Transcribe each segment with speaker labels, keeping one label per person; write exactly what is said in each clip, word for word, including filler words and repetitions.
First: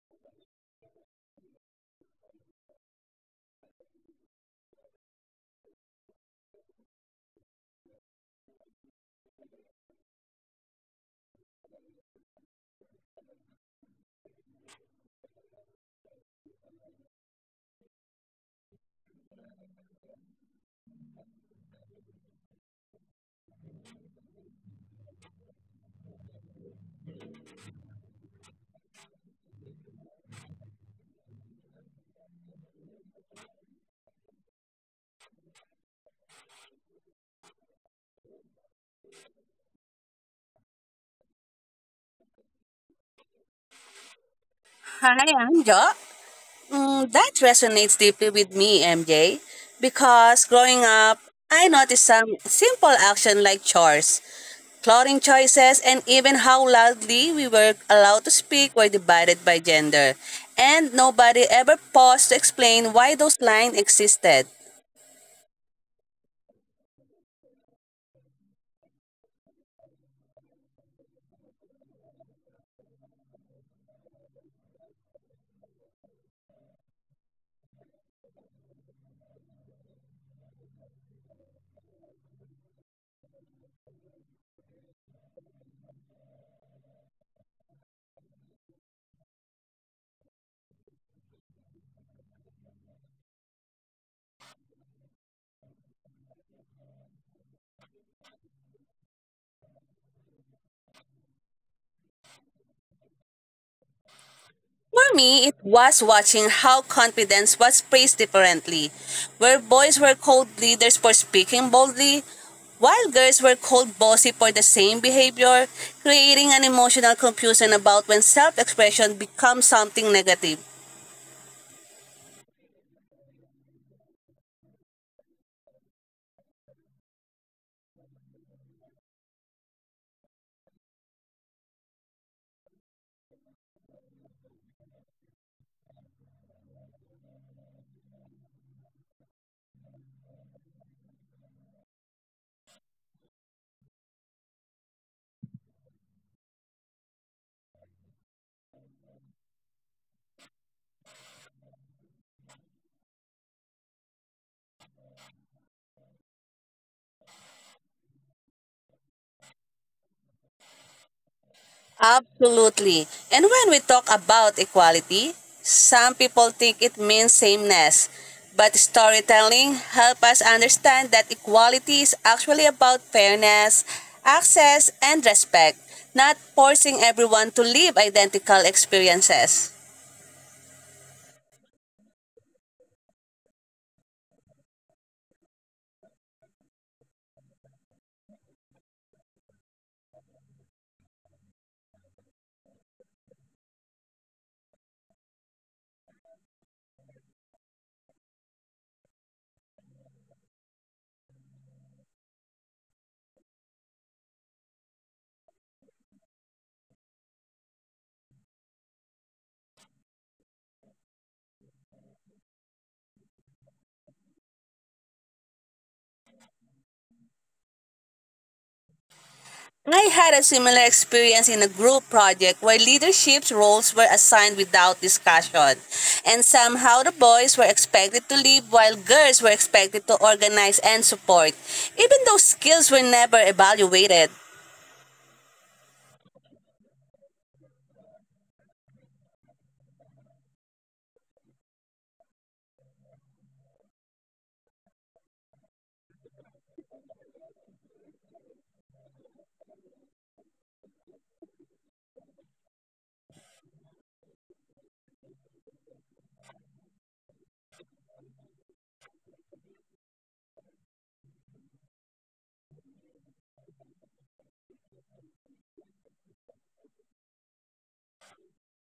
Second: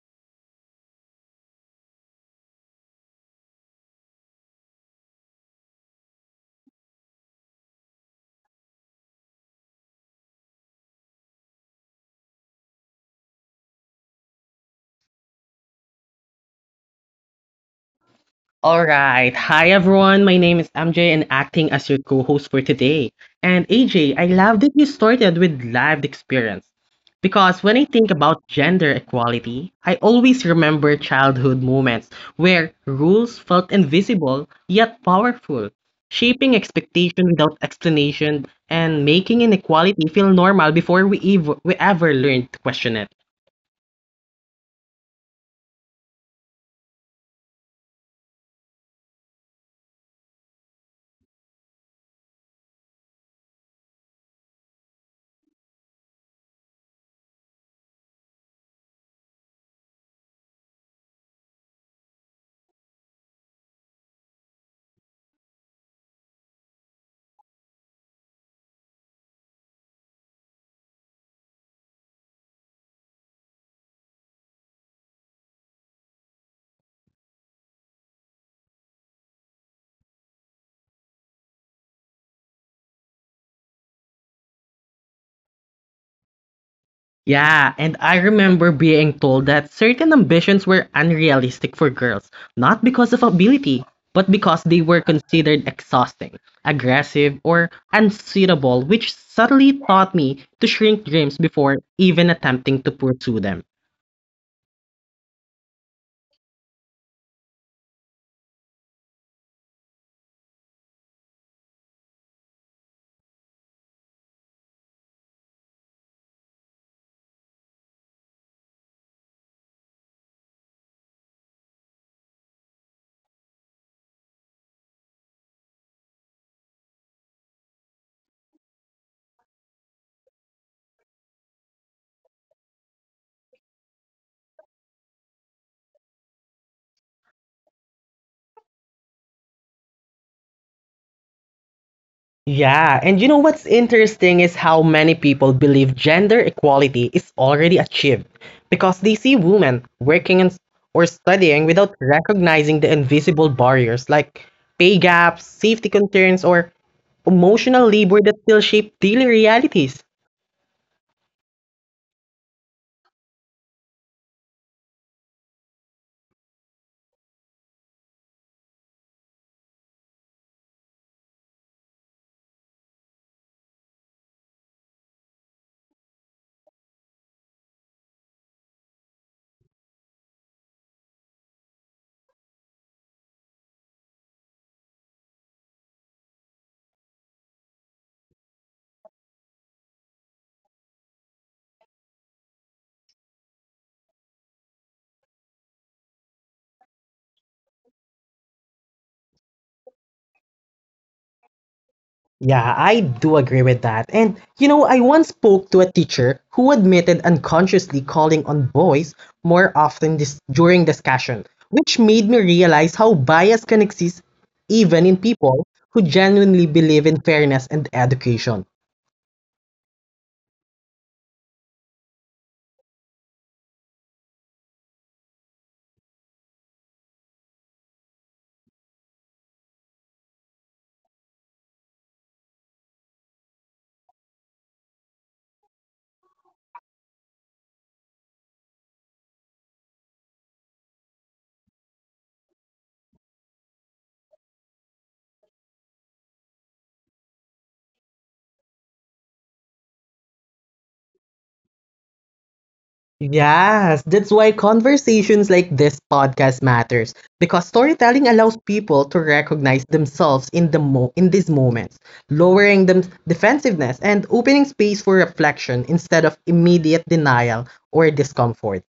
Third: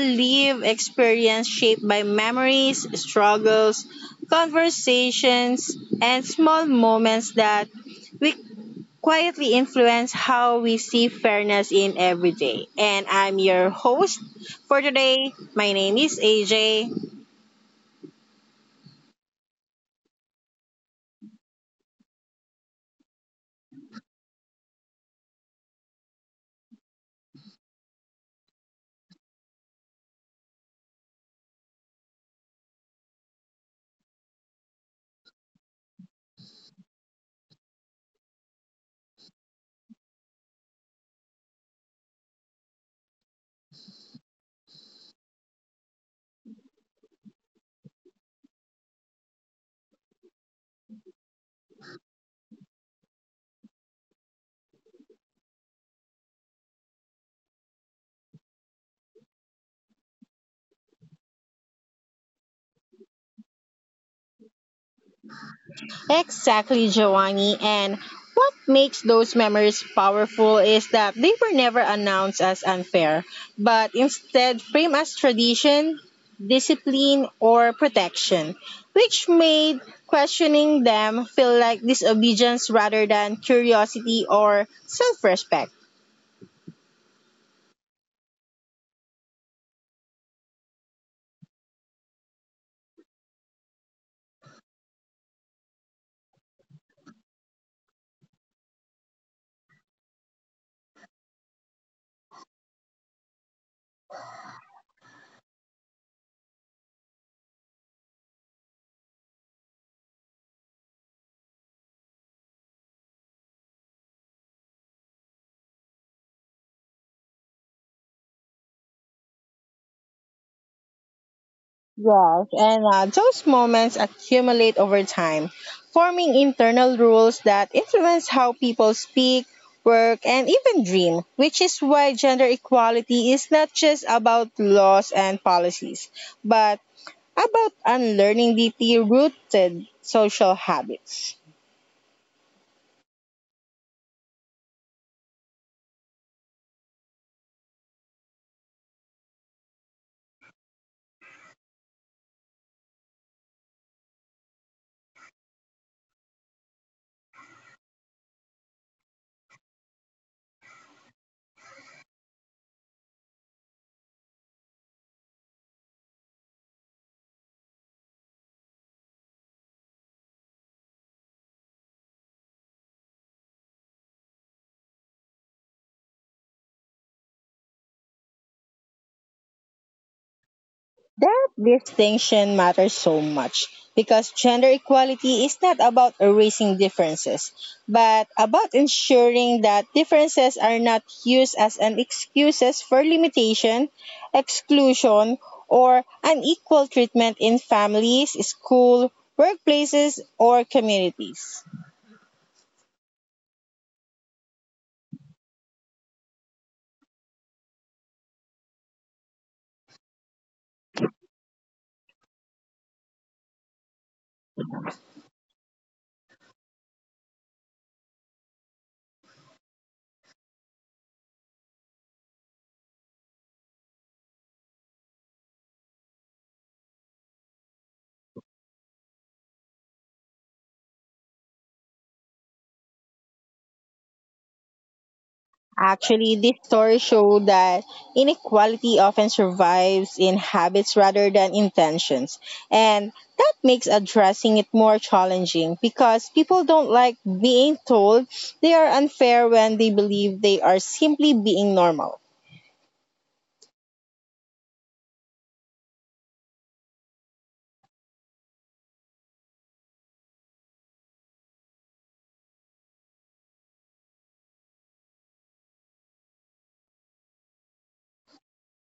Speaker 1: lived experience shaped by memories, struggles, conversations, and small moments that we quietly influence how we see fairness in everyday. And I'm your host for today. My name is A J.
Speaker 2: All right. Hi, everyone. My name is M J and acting as your co host for today. And A J, I love that you started with lived experience because when I think about gender equality, I always remember childhood moments where rules felt invisible yet powerful, shaping expectation without explanation and making inequality feel normal before we, ev- we ever learned to question it.
Speaker 3: Hi, Anja. Mm, that resonates deeply with me, M J, because growing up, I noticed some simple action like chores, clothing choices, and even how loudly we were allowed to speak were divided by gender. And nobody ever paused to explain why those lines existed.
Speaker 1: Exactly, Giovanni. And what makes those memories powerful is that they were never announced as unfair, but instead framed as tradition, discipline, or protection, which made questioning them feel like disobedience rather than curiosity or self respect.
Speaker 2: Yeah, and I remember being told that certain ambitions were unrealistic for girls, not because of ability, but because they were considered exhausting, aggressive, or unsuitable, which subtly taught me to shrink dreams before even attempting to pursue them.
Speaker 3: For me, it was watching how confidence was praised differently, where boys were called leaders for speaking boldly, while girls were called bossy for the same behavior, creating an emotional confusion about when self expression becomes something negative.
Speaker 1: Yes, and uh, those moments accumulate over time, forming internal rules that influence how people speak, work, and even dream, which is why gender equality is not just about laws and policies, but about unlearning deeply rooted social habits.
Speaker 2: Yeah, and you know what's interesting is how many people believe gender equality is already achieved because they see women working and, or studying without recognizing the invisible barriers like pay gaps, safety concerns, or emotional labor that still shape daily realities.
Speaker 3: Absolutely. And when we talk about equality, some people think it means sameness. But storytelling help us understand that equality is actually about fairness, access, and respect, not forcing everyone to live identical experiences.
Speaker 1: That distinction matters so much because gender equality is not about erasing differences, but about ensuring that differences are not used as an excuses for limitation, exclusion, or unequal treatment in families, school, workplaces, or communities.
Speaker 2: Yeah, I do agree with that. And you know, I once spoke to a teacher who admitted unconsciously calling on boys more often dis- during discussion, which made me realize how bias can exist even in people who genuinely believe in fairness and education.
Speaker 3: I had a similar experience in a group project where leadership roles were assigned without discussion. And somehow the boys were expected to lead while girls were expected to organize and support, even though skills were never evaluated.
Speaker 1: Actually, this story showed that inequality often survives in habits rather than intentions. And that makes addressing it more challenging because people don't like being told they are unfair when they believe they are simply being normal.
Speaker 2: Yes, that's why conversations like this podcast matters because storytelling allows people to recognize themselves in the mo- in these moments, lowering them defensiveness and opening space for reflection instead of immediate denial or discomfort.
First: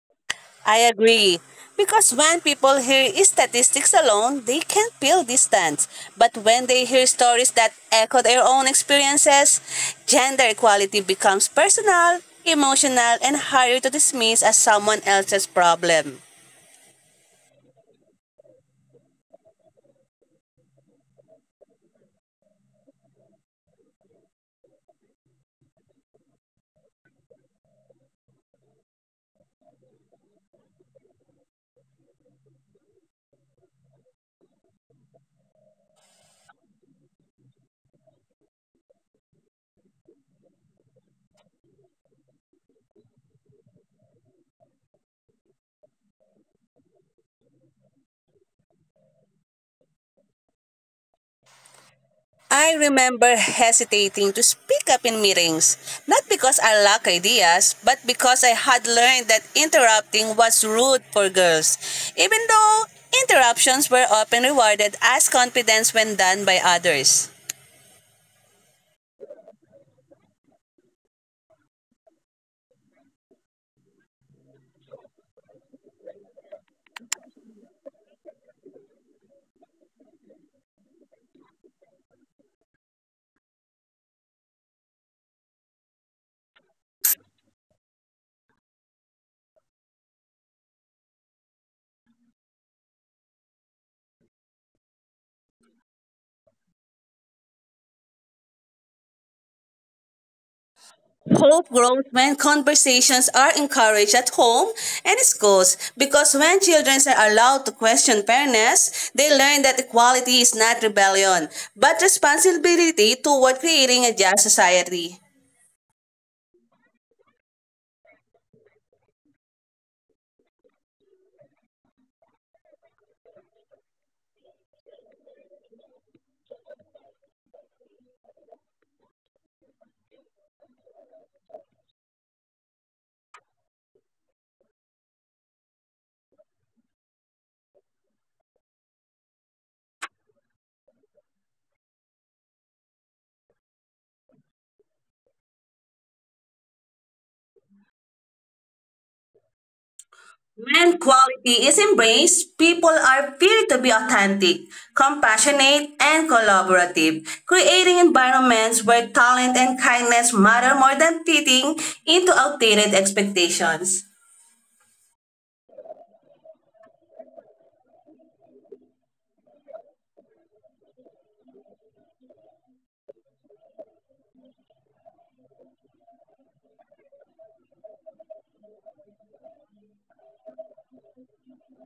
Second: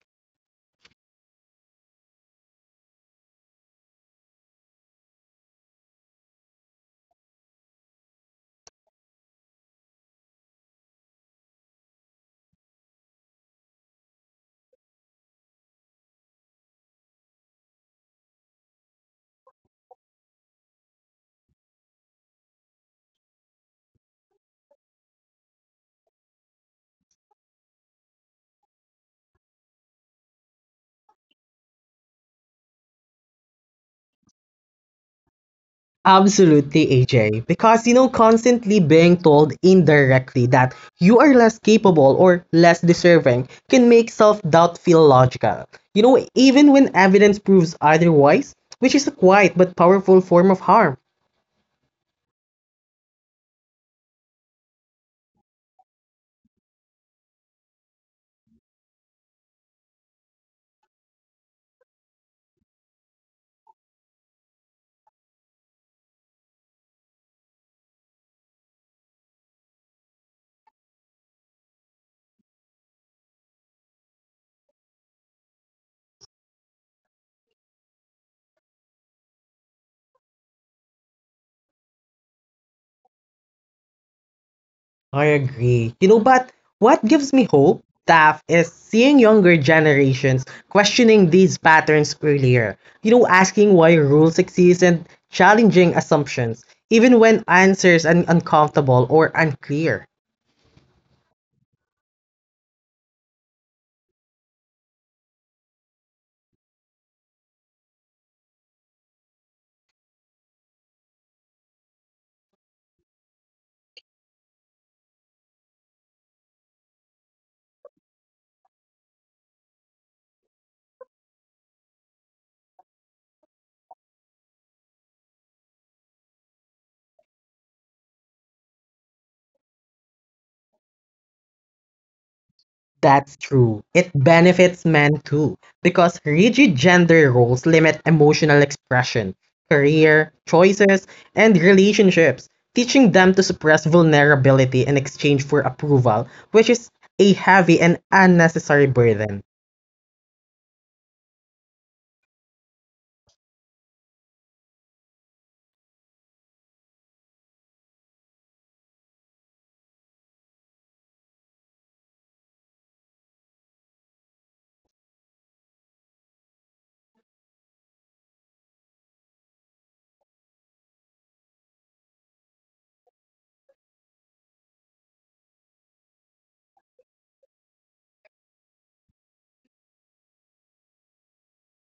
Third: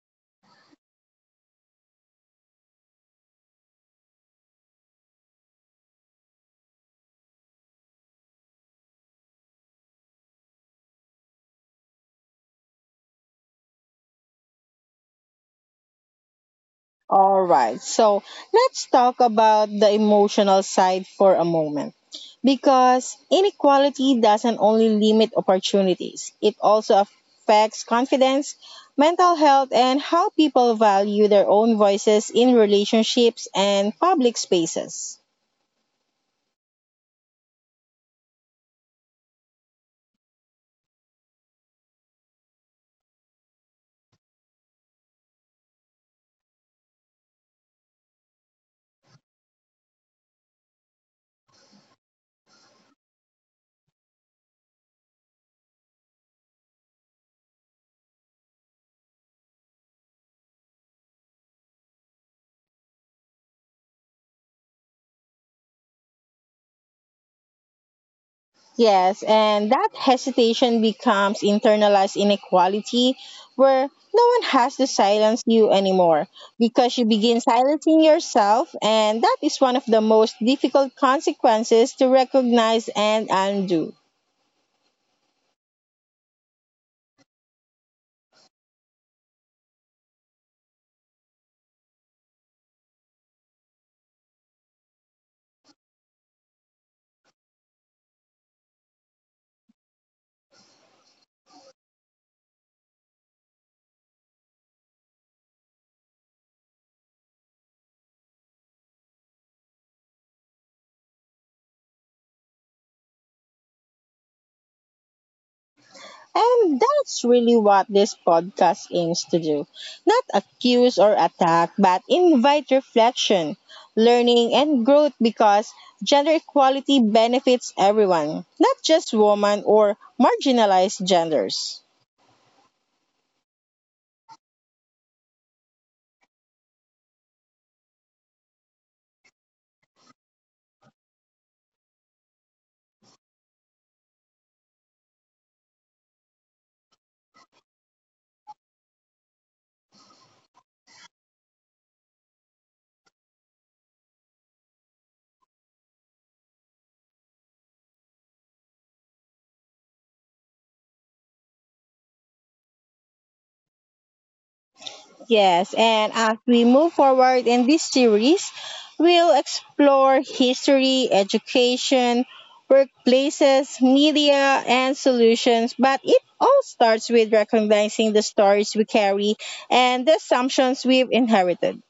Speaker 3: I agree. Because when people hear statistics alone, they can feel distance. But when they hear stories that echo their own experiences, gender equality becomes personal, emotional, and harder to dismiss as someone else's problem.
Speaker 1: All right. So let's talk about the emotional side for a moment. Because inequality doesn't only limit opportunities, it also affects confidence, mental health, and how people value their own voices in relationships and public spaces.
Speaker 2: Absolutely, A J. Because, you know, constantly being told indirectly that you are less capable or less deserving can make self doubt feel logical. You know, even when evidence proves otherwise, which is a quiet but powerful form of harm.
Speaker 3: I remember hesitating to speak up in meetings, not because I lack ideas, but because I had learned that interrupting was rude for girls, even though interruptions were often rewarded as confidence when done by others.
Speaker 1: Yes, and that hesitation becomes internalized inequality where no one has to silence you anymore because you begin silencing yourself, and that is one of the most difficult consequences to recognize and undo.
Speaker 2: I agree. You know, but what gives me hope, Taf, is seeing younger generations questioning these patterns earlier. You know, asking why rules exist and challenging assumptions, even when answers are uncomfortable or unclear.
Speaker 3: Hope grows when conversations are encouraged at home and schools because when children are allowed to question fairness, they learn that equality is not rebellion, but responsibility toward creating a just society.
Speaker 1: And that's really what this podcast aims to do. Not accuse or attack, but invite reflection, learning, and growth because gender equality benefits everyone, not just women or marginalized genders.
Speaker 2: That's true. It benefits men too, because rigid gender roles limit emotional expression, career choices, and relationships, teaching them to suppress vulnerability in exchange for approval, which is a heavy and unnecessary burden.
Speaker 3: When quality is embraced, people are free to be authentic, compassionate, and collaborative, creating environments where talent and kindness matter more than fitting into outdated expectations.
Speaker 1: Yes, and as we move forward in this series, we'll explore history, education, workplaces, media, and solutions. But it all starts with recognizing the stories we carry and the assumptions we've inherited.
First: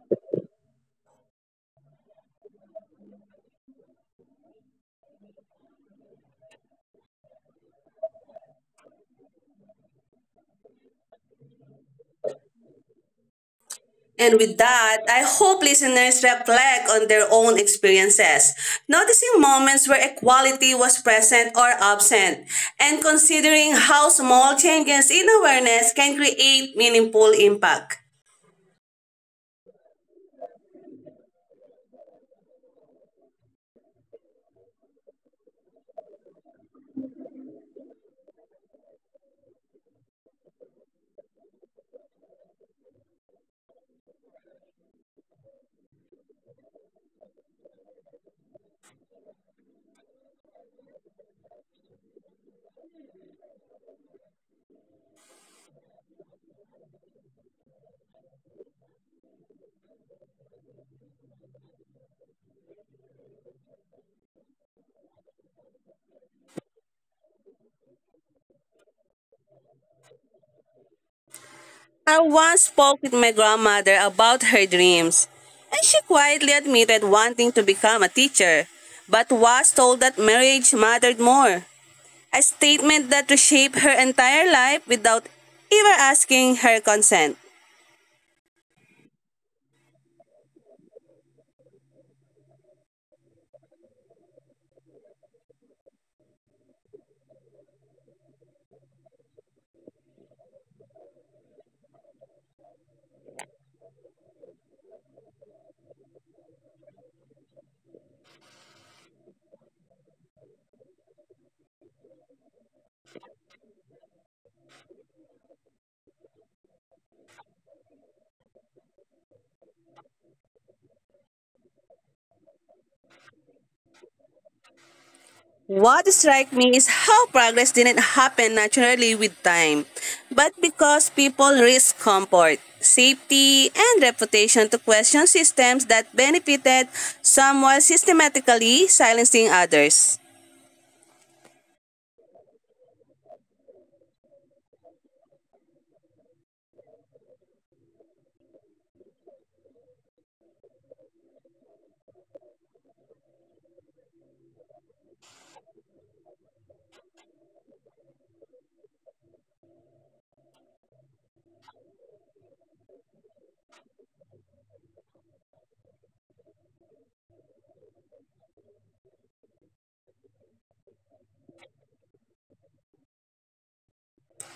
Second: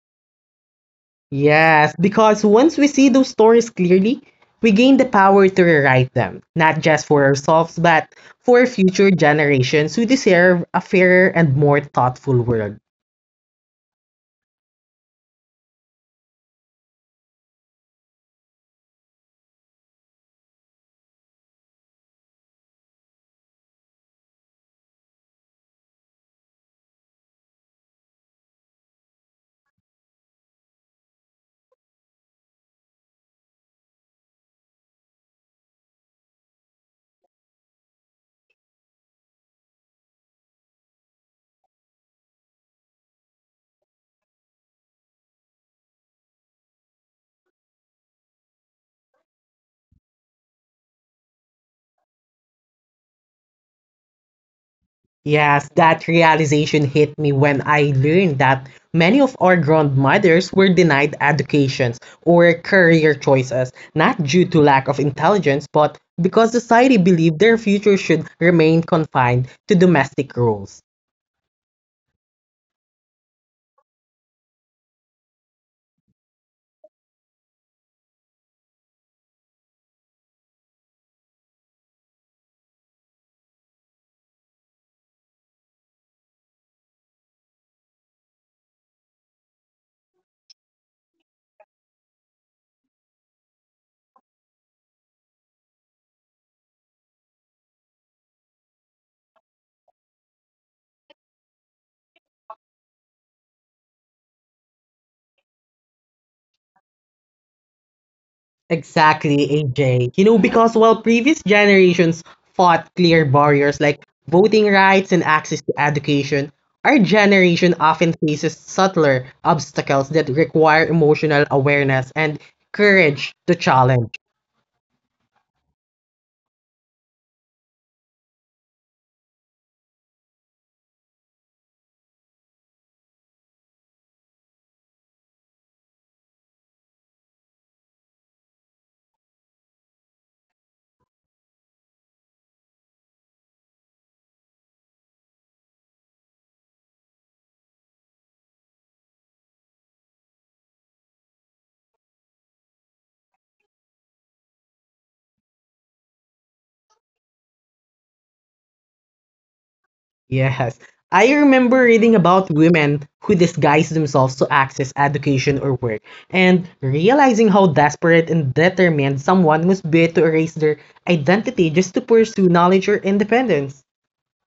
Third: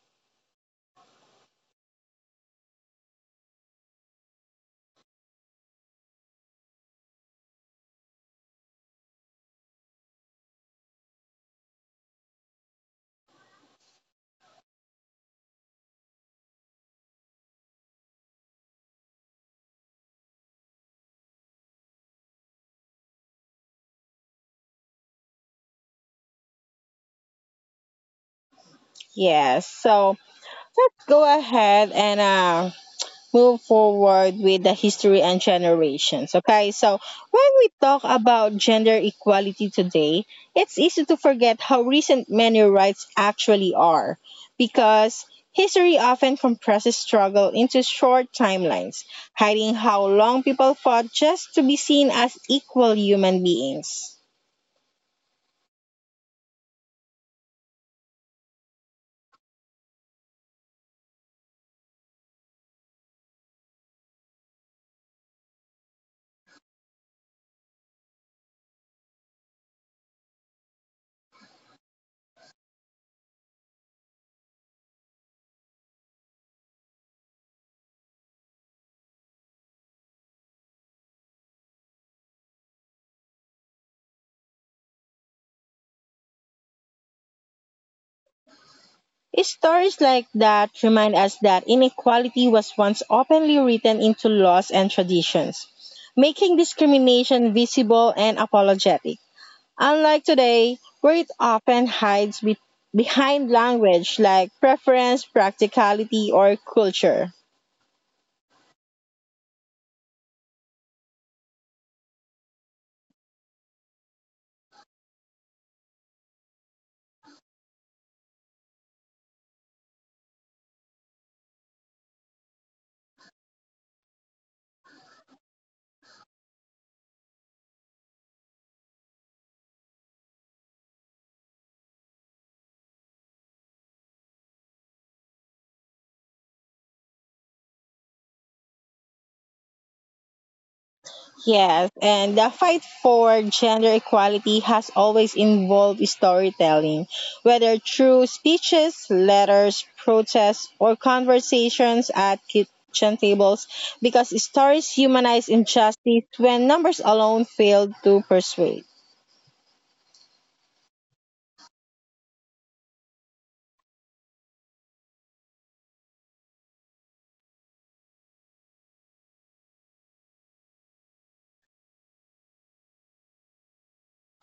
Speaker 2: Yes, because once we see those stories clearly, we gain the power to rewrite them, not just for ourselves, but for future generations who deserve a fairer and more thoughtful world.
Speaker 3: And with that, I hope listeners reflect on their own experiences, noticing moments where equality was present or absent, and considering how small changes in awareness can create meaningful impact.
Speaker 1: Yes, so let's go ahead and uh, move forward with the history and generations. Okay, so when we talk about gender equality today, it's easy to forget how recent many rights actually are because history often compresses struggle into short timelines, hiding how long people fought just to be seen as equal human beings.
Speaker 2: Yes, that realization hit me when I learned that many of our grandmothers were denied educations or career choices, not due to lack of intelligence, but because society believed their future should remain confined to domestic roles.
Speaker 3: I once spoke with my grandmother about her dreams, and she quietly admitted wanting to become a teacher, but was told that marriage mattered more. A statement that reshaped her entire life without ever asking her consent.
Speaker 1: Stories like that remind us that inequality was once openly written into laws and traditions, making discrimination visible and apologetic. Unlike today, where it often hides be- behind language like preference, practicality, or culture.
Speaker 2: Exactly, A J. You know, because while previous generations fought clear barriers like voting rights and access to education, our generation often faces subtler obstacles that require emotional awareness and courage to challenge.
Speaker 3: What strikes me is how progress didn't happen naturally with time, but because people risk comfort, safety, and reputation to question systems that benefited some while systematically silencing others.
Speaker 1: Yes, and the fight for gender equality has always involved storytelling, whether through speeches, letters, protests, or conversations at kitchen tables, because stories humanize injustice when numbers alone fail to persuade.
Speaker 2: Yes. I remember reading about women who disguised themselves to access education or work, and realizing how desperate and determined someone must be to erase their identity just to pursue knowledge or independence.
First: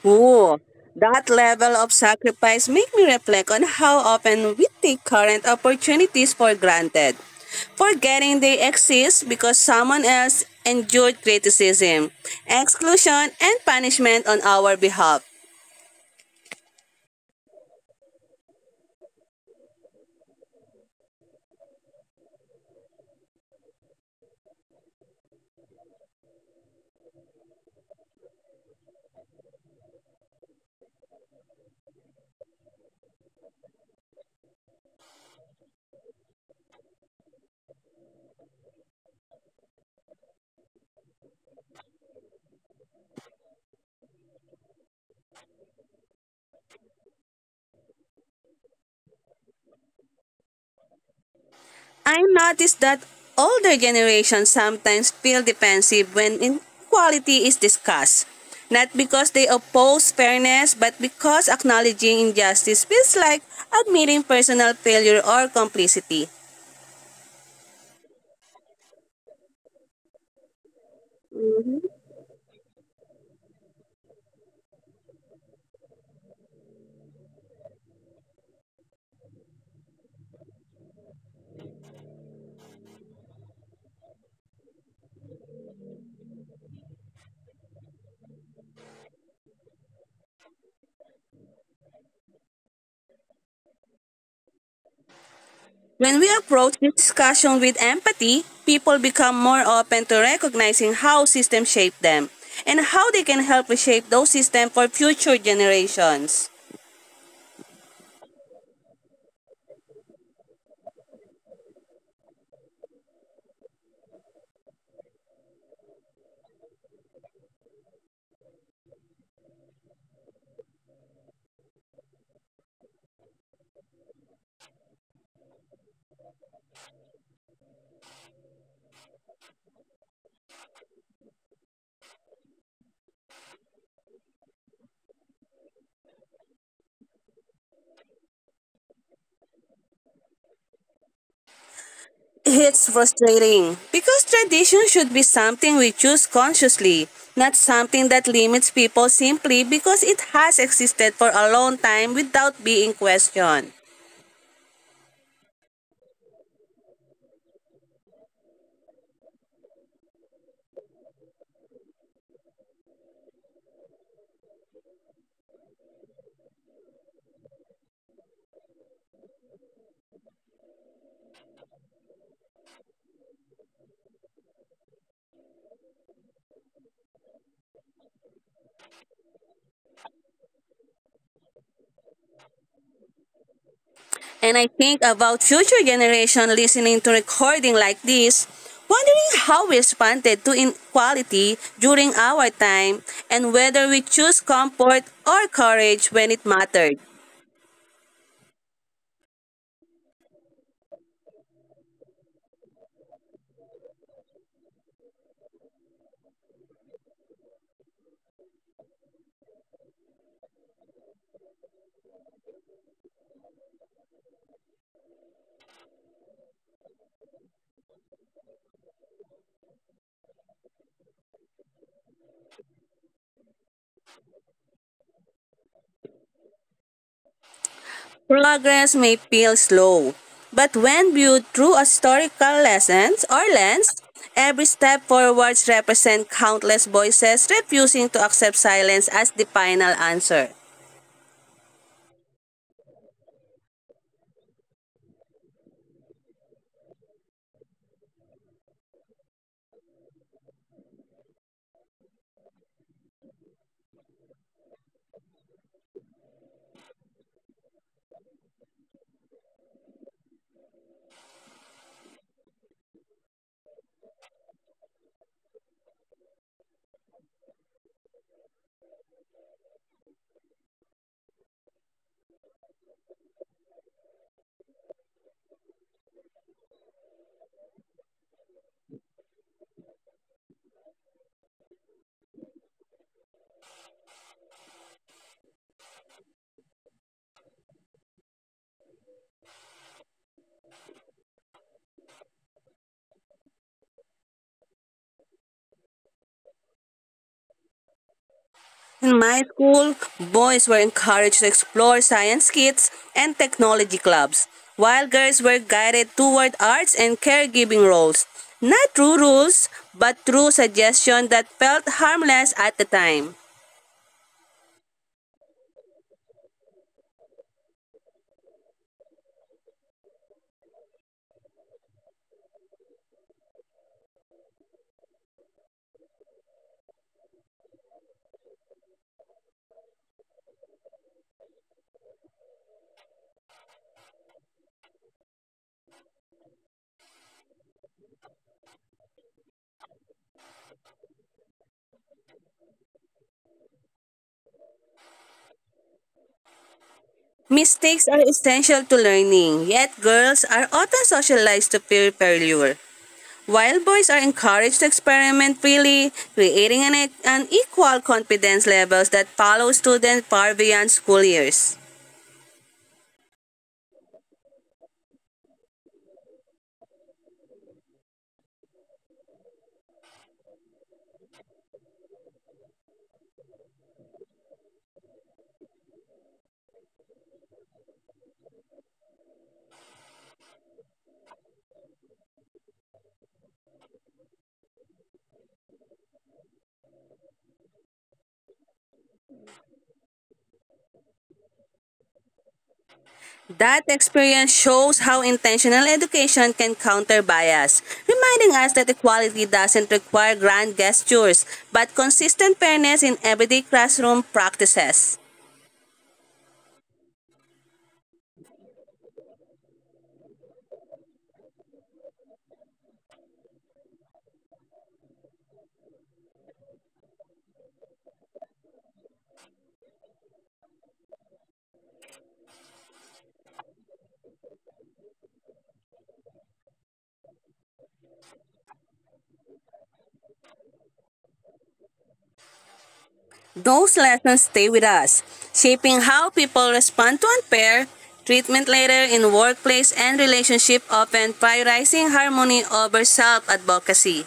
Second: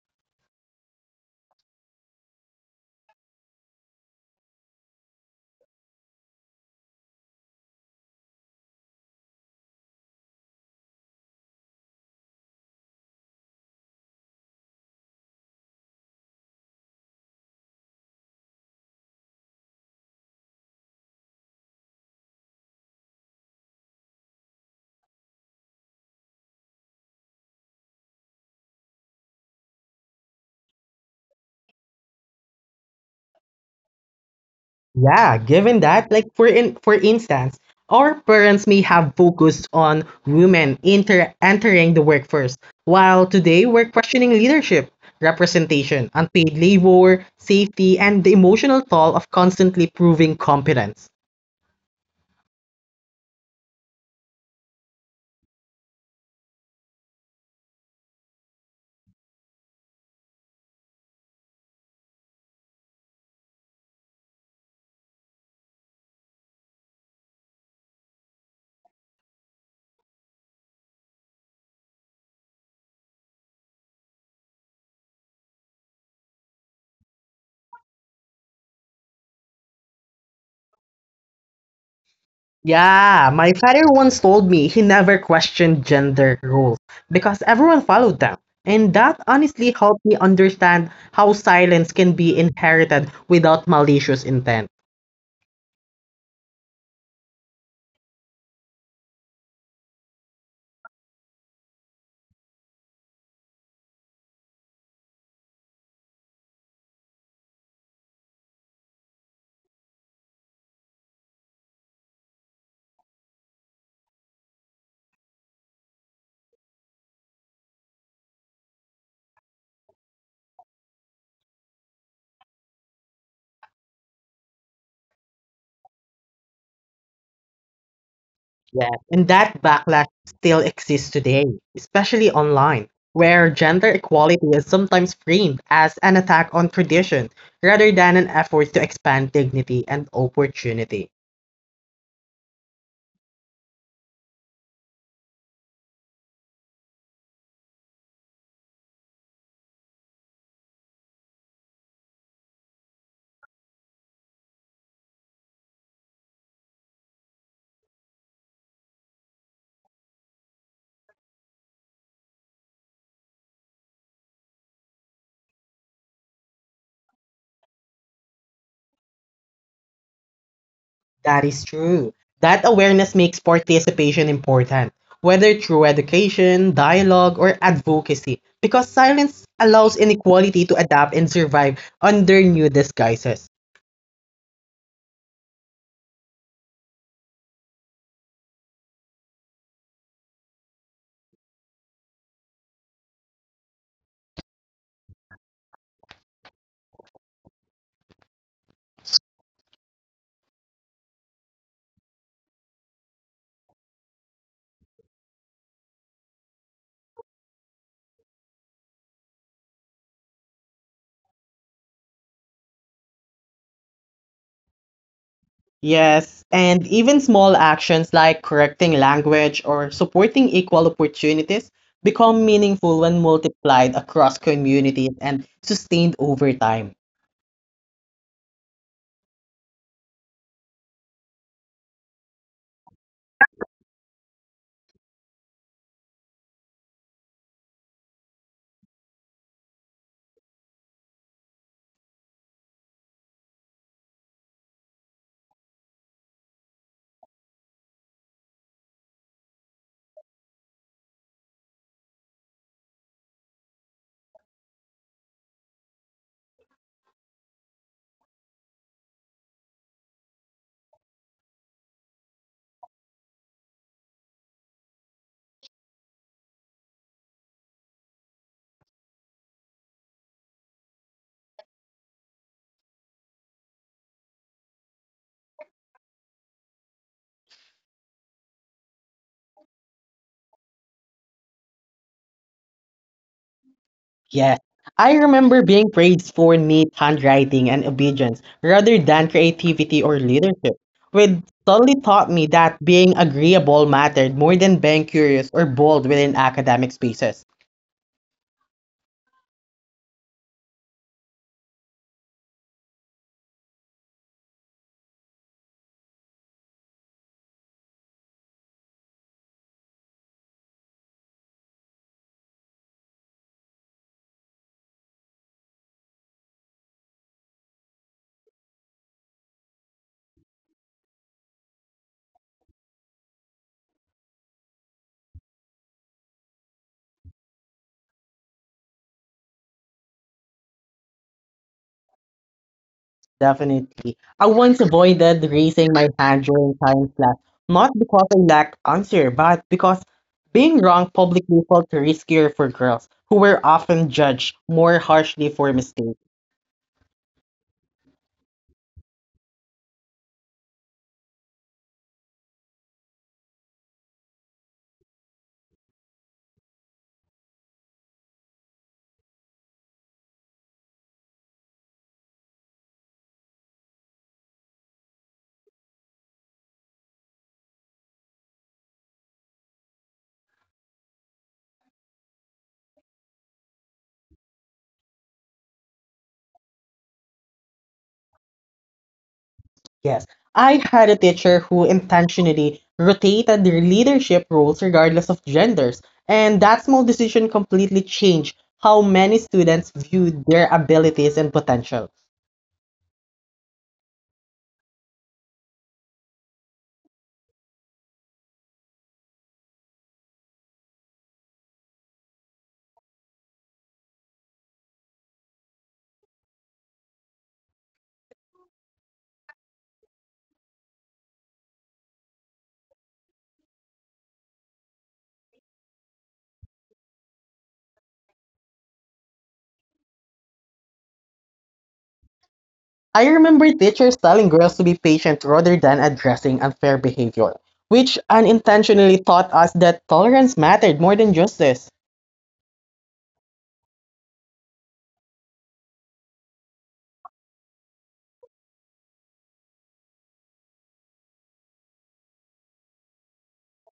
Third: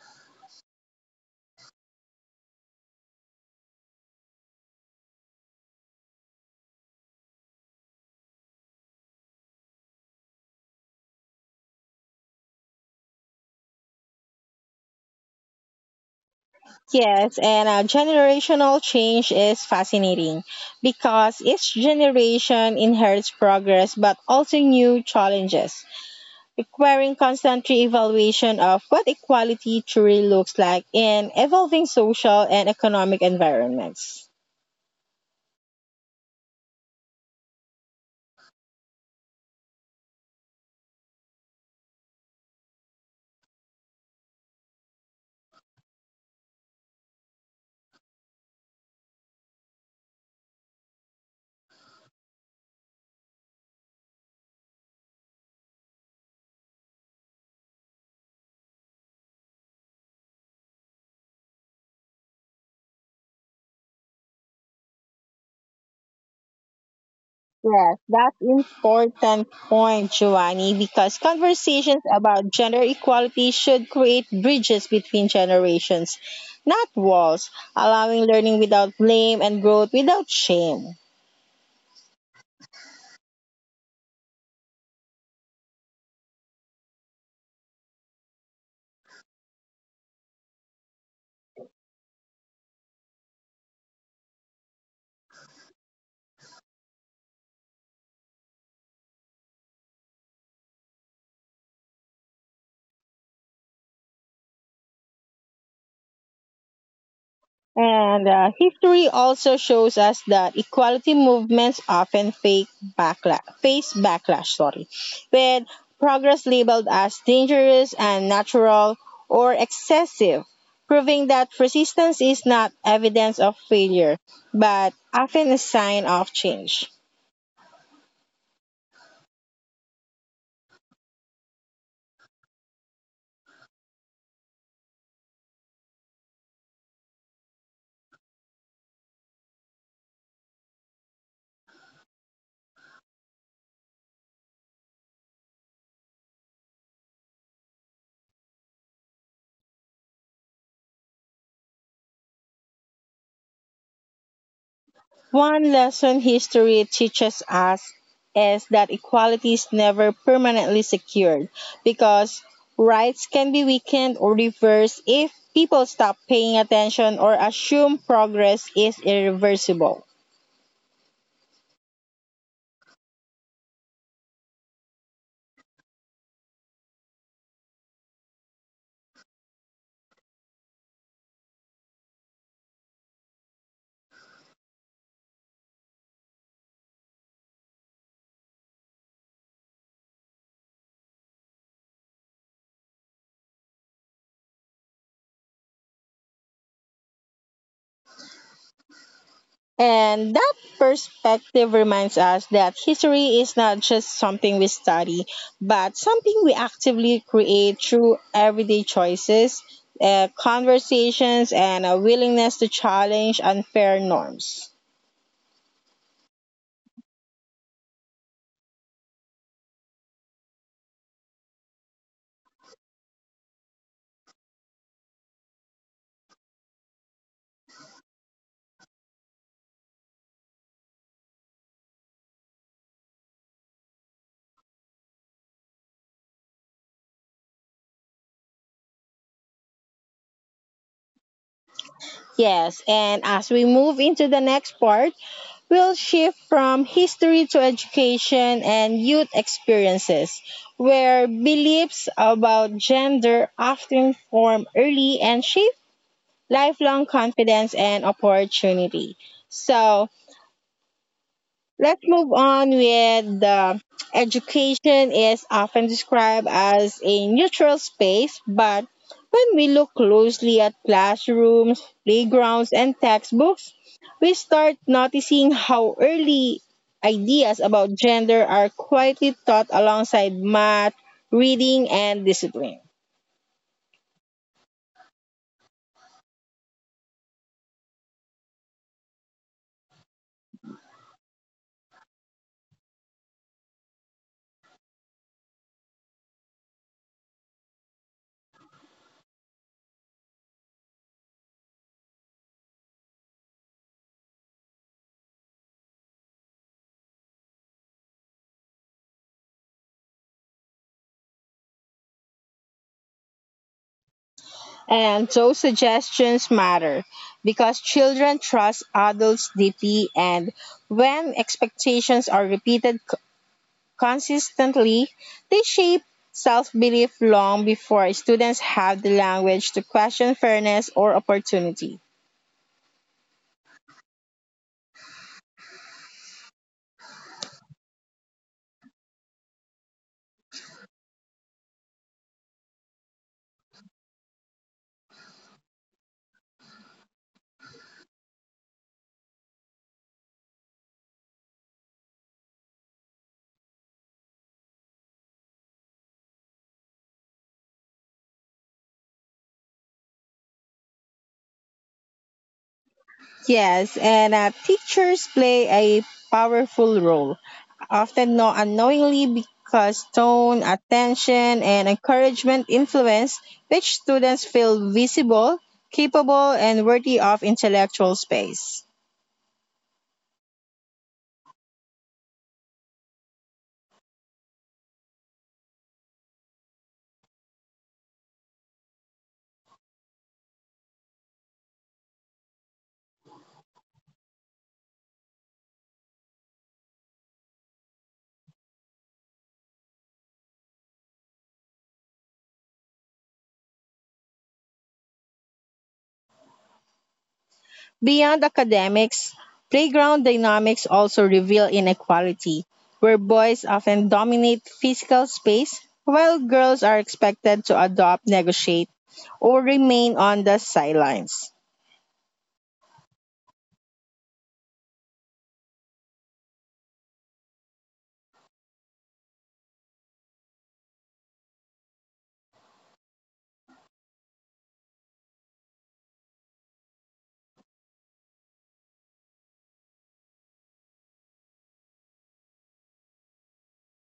Speaker 3: Ooh, that level of sacrifice make me reflect on how often we take current opportunities for granted, forgetting they exist because someone else endured criticism, exclusion, and punishment on our behalf.
Speaker 1: Yes, and uh, generational change is fascinating because each generation inherits progress but also new challenges, requiring constant re-evaluation of what equality truly looks like in evolving social and economic environments.
Speaker 2: Yeah, given that, like for in for instance, our parents may have focused on women inter entering the workforce, while today we're questioning leadership, representation, unpaid labor, safety, and the emotional toll of constantly proving competence.
Speaker 3: I noticed that older generations sometimes feel defensive when inequality is discussed, not because they oppose fairness, but because acknowledging injustice feels like admitting personal failure or complicity.
Speaker 1: Yes, that's important point, Giovanni, because conversations about gender equality should create bridges between generations, not walls, allowing learning without blame and growth without shame.
Speaker 2: Yeah, my father once told me he never questioned gender roles because everyone followed them. And that honestly helped me understand how silence can be inherited without malicious intent.
Speaker 3: When we approach this discussion with empathy, people become more open to recognizing how systems shape them and how they can help reshape those systems for future generations.
Speaker 1: And uh, history also shows us that equality movements often fake backlash, face backlash, sorry, with progress labeled as dangerous and natural or excessive, proving that resistance is not evidence of failure, but often a sign of change.
Speaker 2: Yeah, and that backlash still exists today, especially online, where gender equality is sometimes framed as an attack on tradition rather than an effort to expand dignity and opportunity.
Speaker 3: It's frustrating because tradition should be something we choose consciously, not something that limits people simply because it has existed for a long time without being questioned.
Speaker 1: One lesson history teaches us is that equality is never permanently secured because rights can be weakened or reversed if people stop paying attention or assume progress is irreversible.
Speaker 2: That is true. That awareness makes participation important, whether through education, dialogue, or advocacy, because silence allows inequality to adapt and survive under new disguises.
Speaker 3: And I think about future generation listening to recording like this, wondering how we responded to inequality during our time and whether we choose comfort or courage when it mattered.
Speaker 1: And that perspective reminds us that history is not just something we study, but something we actively create through everyday choices, uh, conversations, and a willingness to challenge unfair norms.
Speaker 2: Yes, and even small actions like correcting language or supporting equal opportunities become meaningful when multiplied across communities and sustained over time.
Speaker 3: Progress may feel slow, but when viewed through a historical lessons or lens, every step forwards represent countless voices refusing to accept silence as the final answer.
Speaker 1: Yes, and as we move into the next part, we will shift from history to education and youth experiences, where beliefs about gender often form early and shape lifelong confidence and opportunity. So let's move on with the education is often described as a neutral space, but when we look closely at classrooms, playgrounds, and textbooks, we start noticing how early ideas about gender are quietly taught alongside math, reading, and discipline.
Speaker 2: Yes, I remember being praised for neat handwriting and obedience rather than creativity or leadership, which solely taught me that being agreeable mattered more than being curious or bold within academic spaces.
Speaker 3: In my school, boys were encouraged to explore science kits and technology clubs, while girls were guided toward arts and caregiving roles. Not through rules, but through suggestions that felt harmless at the time.
Speaker 1: And those suggestions matter because children trust adults deeply, and when expectations are repeated c- consistently, they shape self belief long before students have the language to question fairness or opportunity.
Speaker 2: Definitely. I once avoided raising my hand during science class, not because I lacked answer, but because being wrong publicly felt riskier for girls, who were often judged more harshly for mistakes.
Speaker 3: Mistakes are essential to learning, yet girls are often socialized to fear failure. While boys are encouraged to experiment freely, creating an, e- an equal confidence levels that follow students far beyond school years.
Speaker 1: Yes, and uh, teachers play a powerful role, often no unknowingly because tone, attention, and encouragement influence which students feel visible, capable, and worthy of intellectual space.
Speaker 2: Yes, I had a teacher who intentionally rotated their leadership roles regardless of genders, and that small decision completely changed how many students viewed their abilities and potential.
Speaker 3: That experience shows how intentional education can counter bias, reminding us that equality doesn't require grand gestures, but consistent fairness in everyday classroom practices.
Speaker 1: Beyond academics, playground dynamics also reveal inequality, where boys often dominate physical space while girls are expected to adopt, negotiate, or remain on the sidelines.
Speaker 2: I remember teachers telling girls to be patient rather than addressing unfair behavior, which unintentionally taught us that tolerance mattered more than justice.
Speaker 3: Those lessons stay with us, shaping how people respond to unfair treatment later in workplace and relationship, often prioritizing harmony over self-advocacy.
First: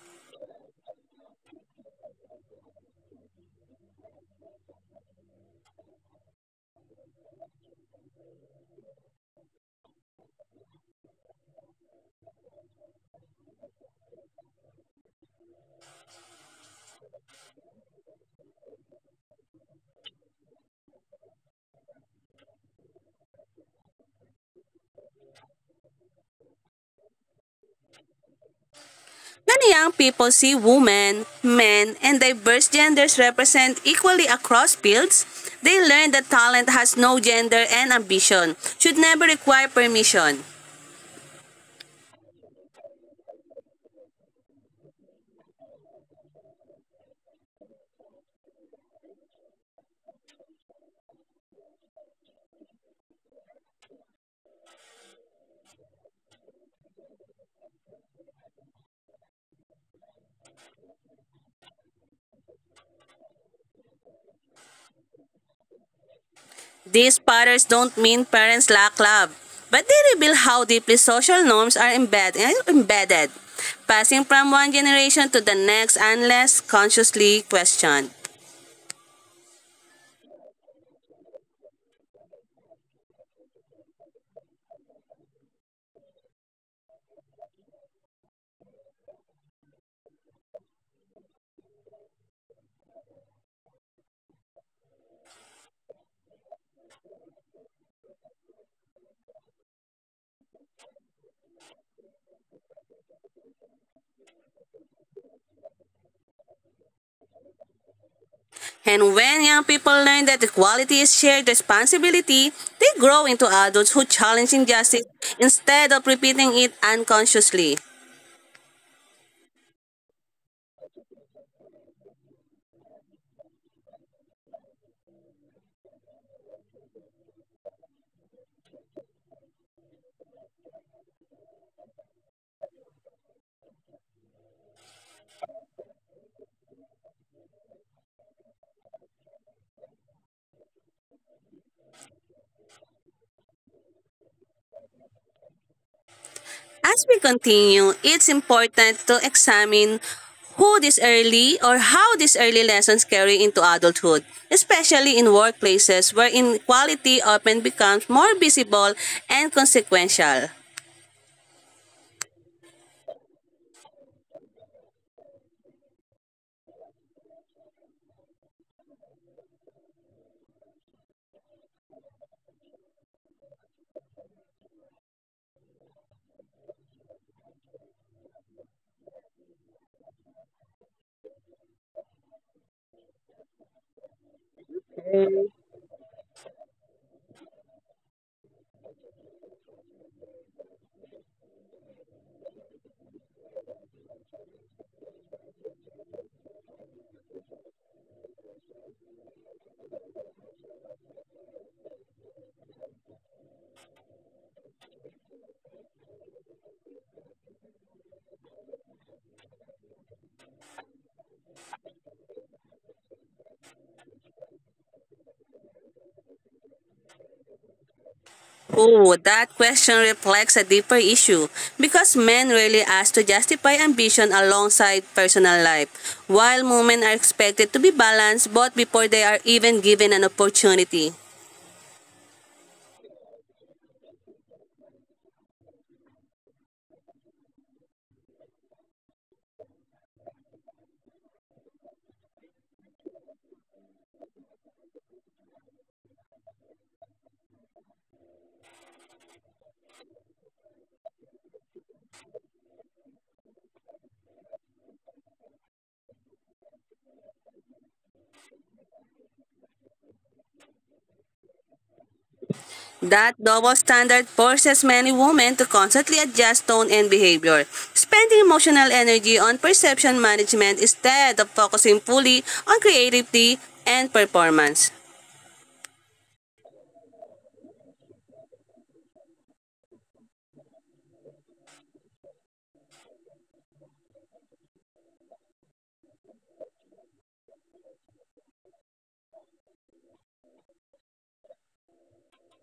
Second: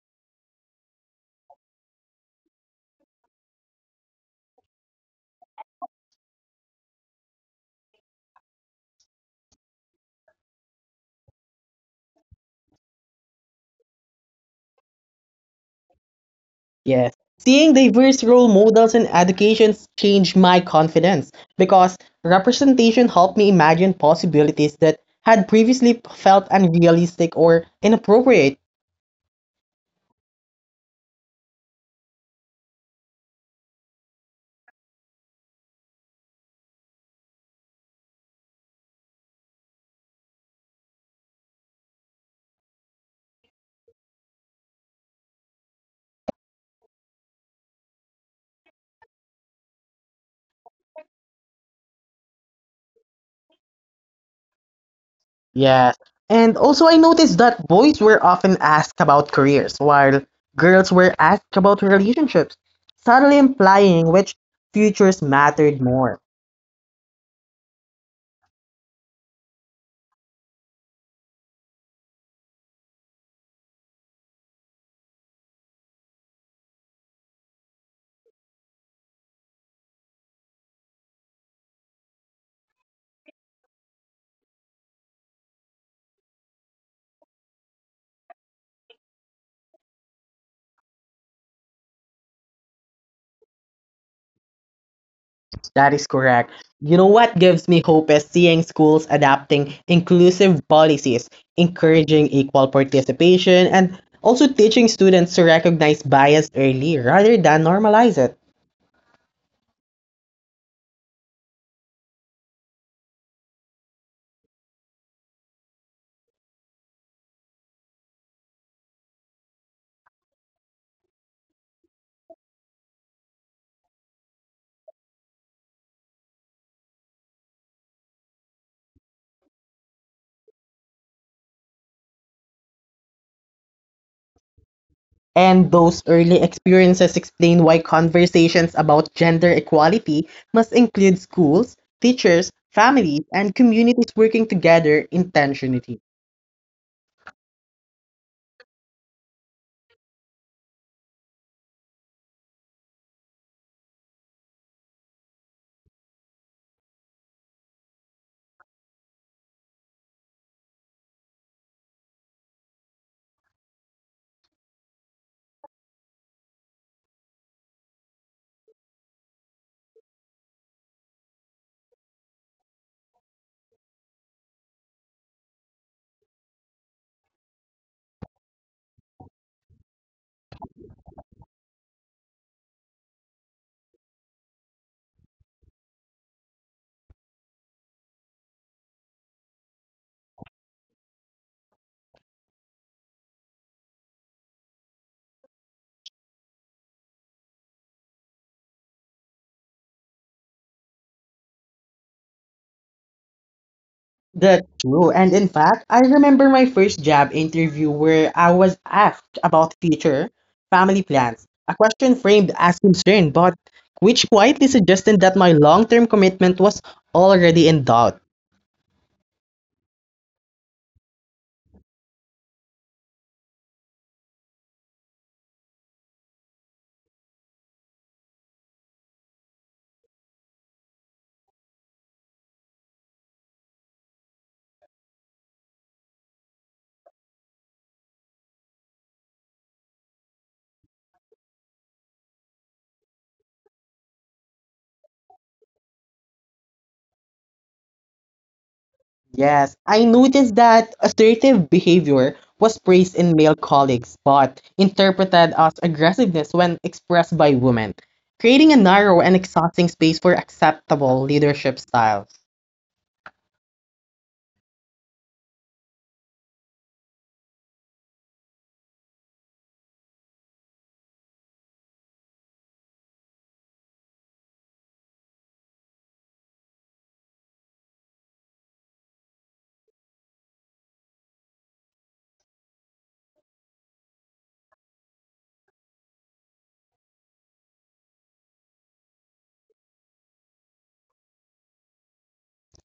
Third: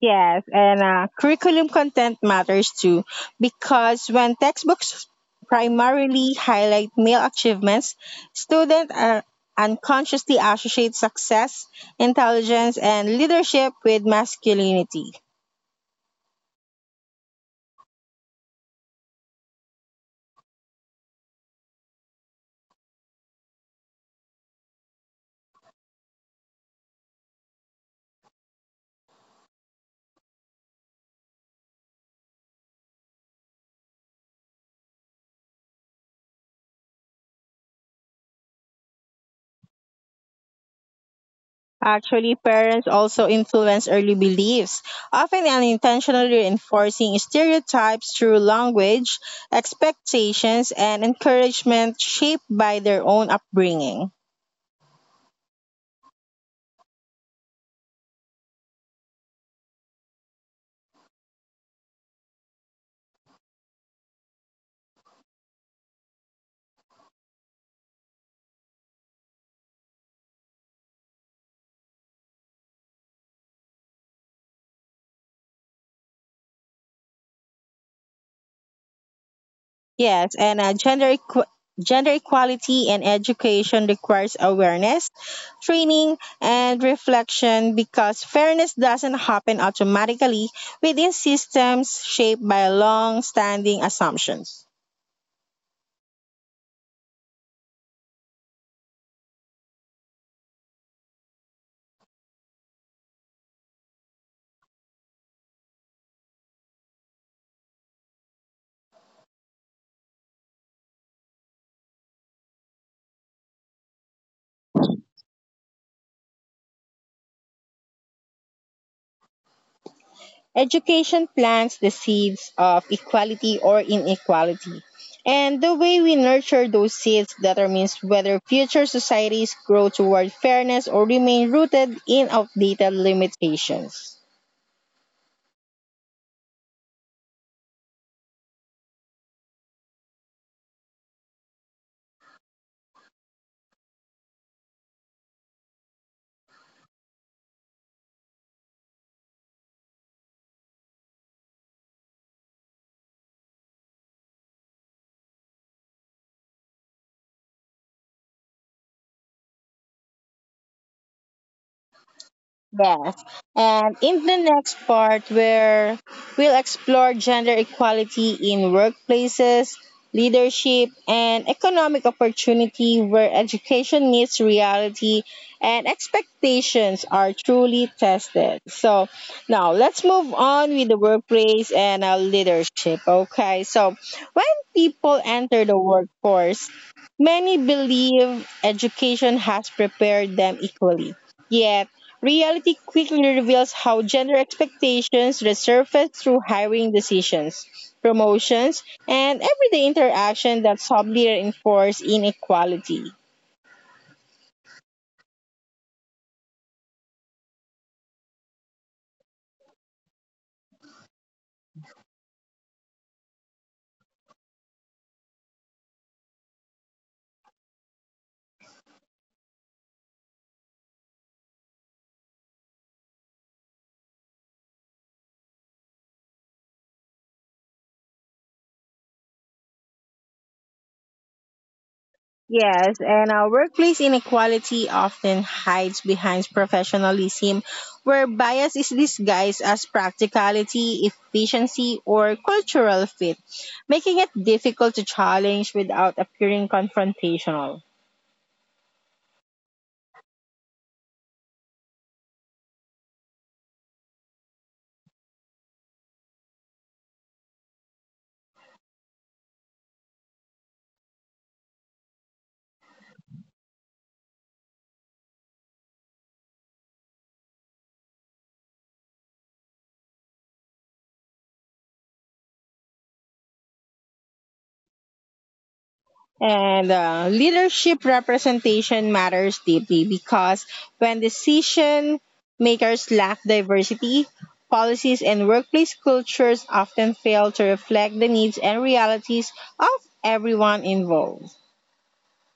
Speaker 1: Yes, and uh, curriculum content matters too because when textbooks primarily highlight male achievements, students are unconsciously associate success, intelligence, and leadership with masculinity.
Speaker 2: Yes. Seeing diverse role models in education changed my confidence because representation helped me imagine possibilities that had previously felt unrealistic or inappropriate.
Speaker 3: Many young people see women, men, and diverse genders represent equally across fields. They learn that talent has no gender and ambition should never require permission.
Speaker 1: Actually, parents also influence early beliefs, often unintentionally reinforcing stereotypes through language, expectations, and encouragement shaped by their own upbringing.
Speaker 2: Yes. And also, I noticed that boys were often asked about careers, while girls were asked about relationships, subtly implying which futures mattered more.
Speaker 3: These patterns don't mean parents lack love, but they reveal how deeply social norms are embedded, passing from one generation to the next unless consciously questioned.
Speaker 1: Yes, and uh, gender equ- gender equality and education requires awareness, training, and reflection because fairness doesn't happen automatically within systems shaped by long-standing assumptions.
Speaker 2: That is correct. You know what gives me hope is seeing schools adapting inclusive policies, encouraging equal participation, and also teaching students to recognize bias early rather than normalize it.
Speaker 3: And when young people learn that equality is shared responsibility, they grow into adults who challenge injustice instead of repeating it unconsciously.
Speaker 1: Education plants the seeds of equality or inequality. And the way we nurture those seeds determines whether future societies grow toward fairness or remain rooted in outdated limitations.
Speaker 2: And those early experiences explain why conversations about gender equality must include schools, teachers, families, and communities working together intentionally.
Speaker 3: As we continue, it's important to examine who these early or how these early lessons carry into adulthood, especially in workplaces where inequality often becomes more visible and consequential.
Speaker 1: Yes. And in the next part, where we'll explore gender equality in workplaces, leadership, and economic opportunity, where education meets reality and expectations are truly tested. So now let's move on with the workplace and our leadership. Okay. So when people enter the workforce, many believe education has prepared them equally. Yet, reality quickly reveals how gender expectations resurface through hiring decisions, promotions, and everyday interaction that subtly reinforce inequality.
Speaker 2: That's true. And in fact, I remember my first job interview where I was asked about future family plans, a question framed as concern, but which quietly suggested that my long term commitment was already in doubt.
Speaker 3: Oh, that question reflects a deeper issue because men rarely ask to justify ambition alongside personal life, while women are expected to be balanced both before they are even given an opportunity.
Speaker 1: Yes, and our workplace inequality often hides behind professionalism, where bias is disguised as practicality, efficiency, or cultural fit, making it difficult to challenge without appearing confrontational.
Speaker 2: Yes, I noticed that assertive behavior was praised in male colleagues, but interpreted as aggressiveness when expressed by women, creating a narrow and exhausting space for acceptable leadership styles.
Speaker 3: That double standard forces many women to constantly adjust tone and behavior, spending emotional energy on perception management instead of focusing fully on creativity and performance.
Speaker 1: And uh, leadership representation matters deeply because when decision makers lack diversity, policies and workplace cultures often fail to reflect the needs and realities of everyone involved.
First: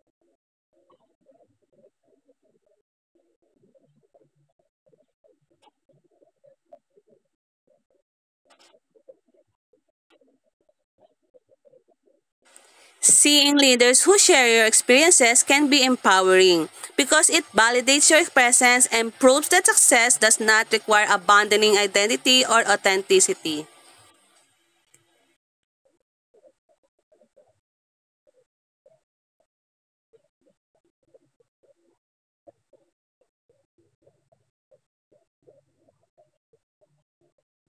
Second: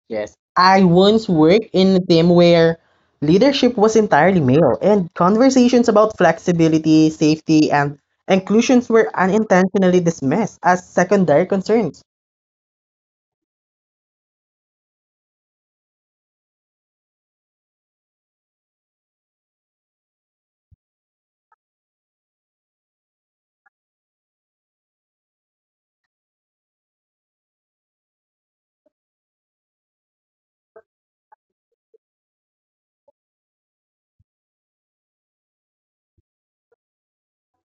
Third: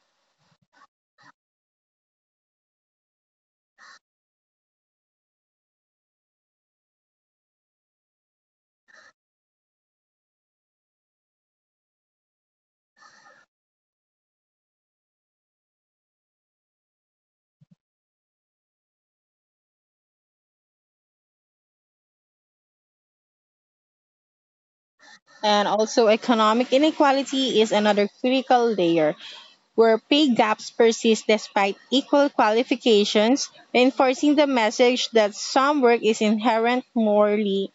Speaker 2: Yes, I once worked in a team where leadership was entirely male, and conversations about flexibility, safety, and inclusions were unintentionally dismissed as secondary concerns.
Speaker 3: Seeing leaders who share your experiences can be empowering because it validates your presence and proves that success does not require abandoning identity or authenticity.
Speaker 1: And also, economic inequality is another critical layer where pay gaps persist despite equal qualifications, reinforcing the message that some work is inherent morely,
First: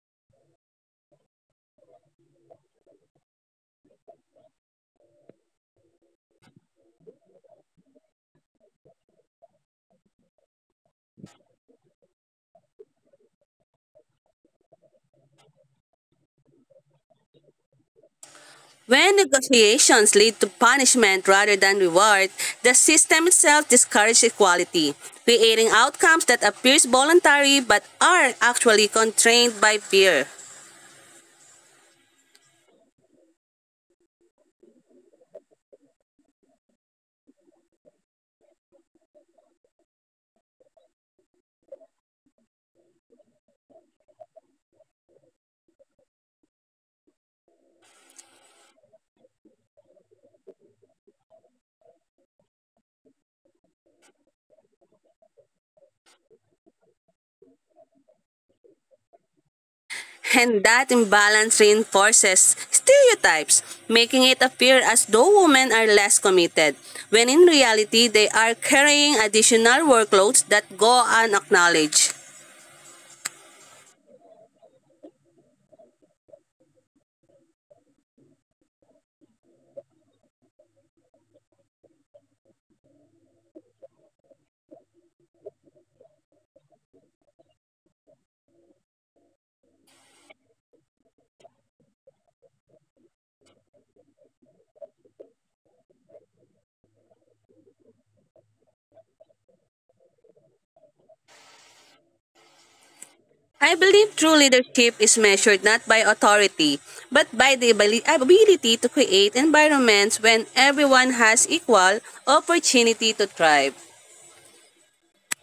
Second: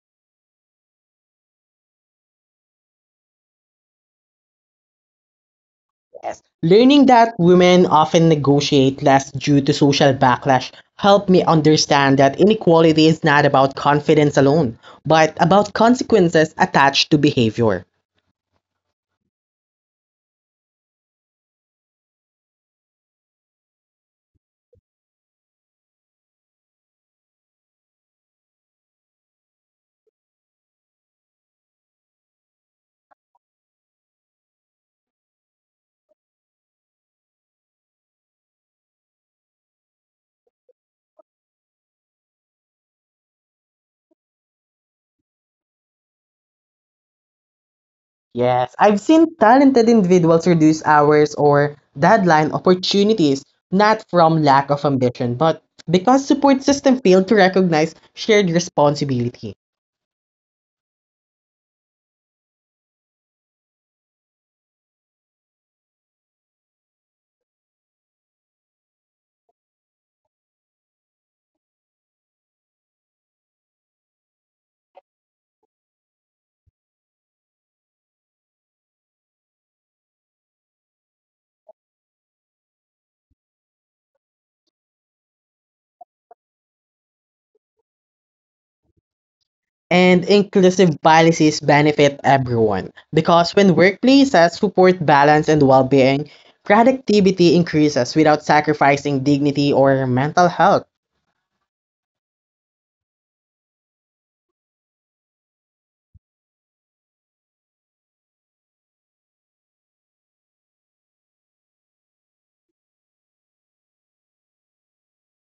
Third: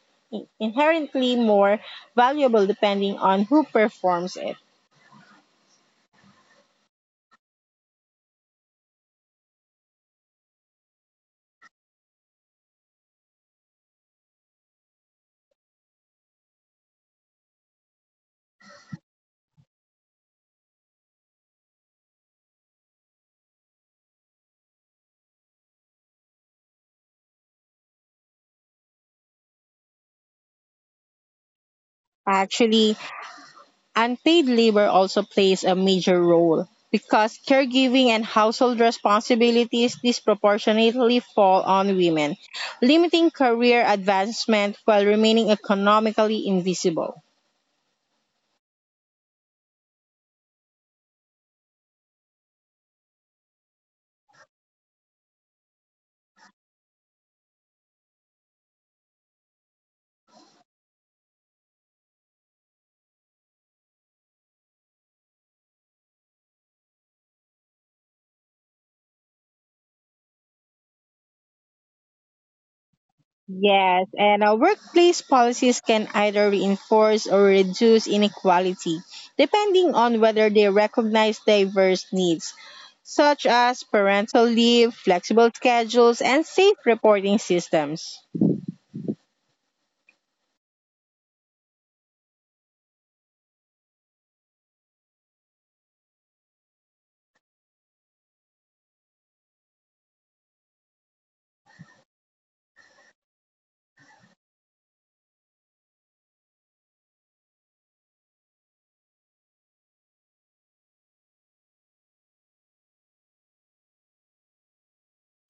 Speaker 1: inherently more valuable depending on who performs it.
Speaker 2: Yes. Learning that women often negotiate less due to social backlash helped me understand that inequality is not about confidence alone, but about consequences attached to behavior.
Speaker 3: When negotiations lead to punishment rather than reward, the system itself discourages equality, creating outcomes that appear voluntary but are actually constrained by fear.
Speaker 1: Actually, unpaid labor also plays a major role because caregiving and household responsibilities disproportionately fall on women, limiting career advancement while remaining economically invisible.
Speaker 2: Yes, I've seen talented individuals reduce hours or deadline opportunities not from lack of ambition, but because support system failed to recognize shared responsibility.
Speaker 3: And that imbalance reinforces stereotypes, making it appear as though women are less committed, when in reality, they are carrying additional workloads that go unacknowledged.
Speaker 1: Yes, and our workplace policies can either reinforce or reduce inequality, depending on whether they recognize diverse needs, such as parental leave, flexible schedules, and safe reporting systems.
Speaker 2: And inclusive policies benefit everyone because when workplaces support balance and well-being, productivity increases without sacrificing dignity or mental health.
Speaker 3: I believe true leadership is measured not by authority, but by the abili- ability to create environments when everyone has equal opportunity to thrive.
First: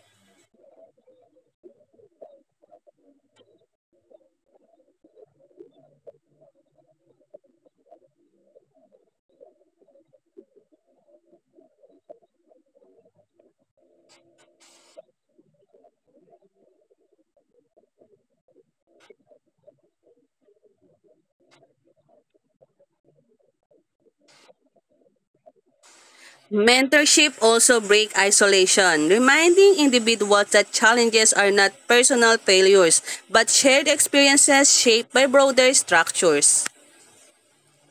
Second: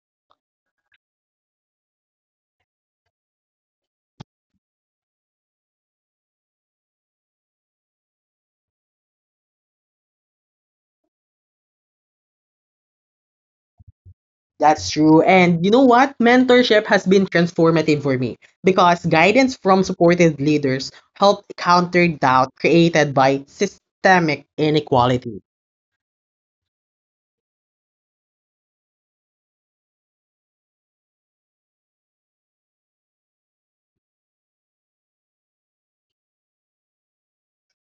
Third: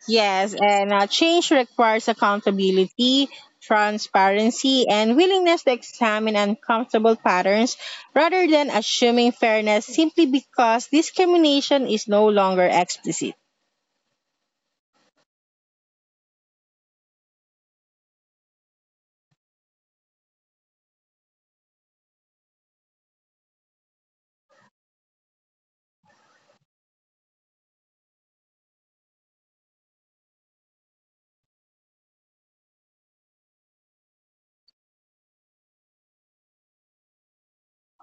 Speaker 1: Yes, and uh, change requires accountability, transparency, and willingness to examine uncomfortable patterns rather than assuming fairness simply because discrimination is no longer explicit.
Speaker 2: That's true. And you know what? Mentorship has been transformative for me because guidance from supported leaders helped counter doubt created by systemic inequality.
Speaker 3: Mentorship also break isolation, reminding individuals that challenges are not personal failures, but shared experiences shaped by broader structures.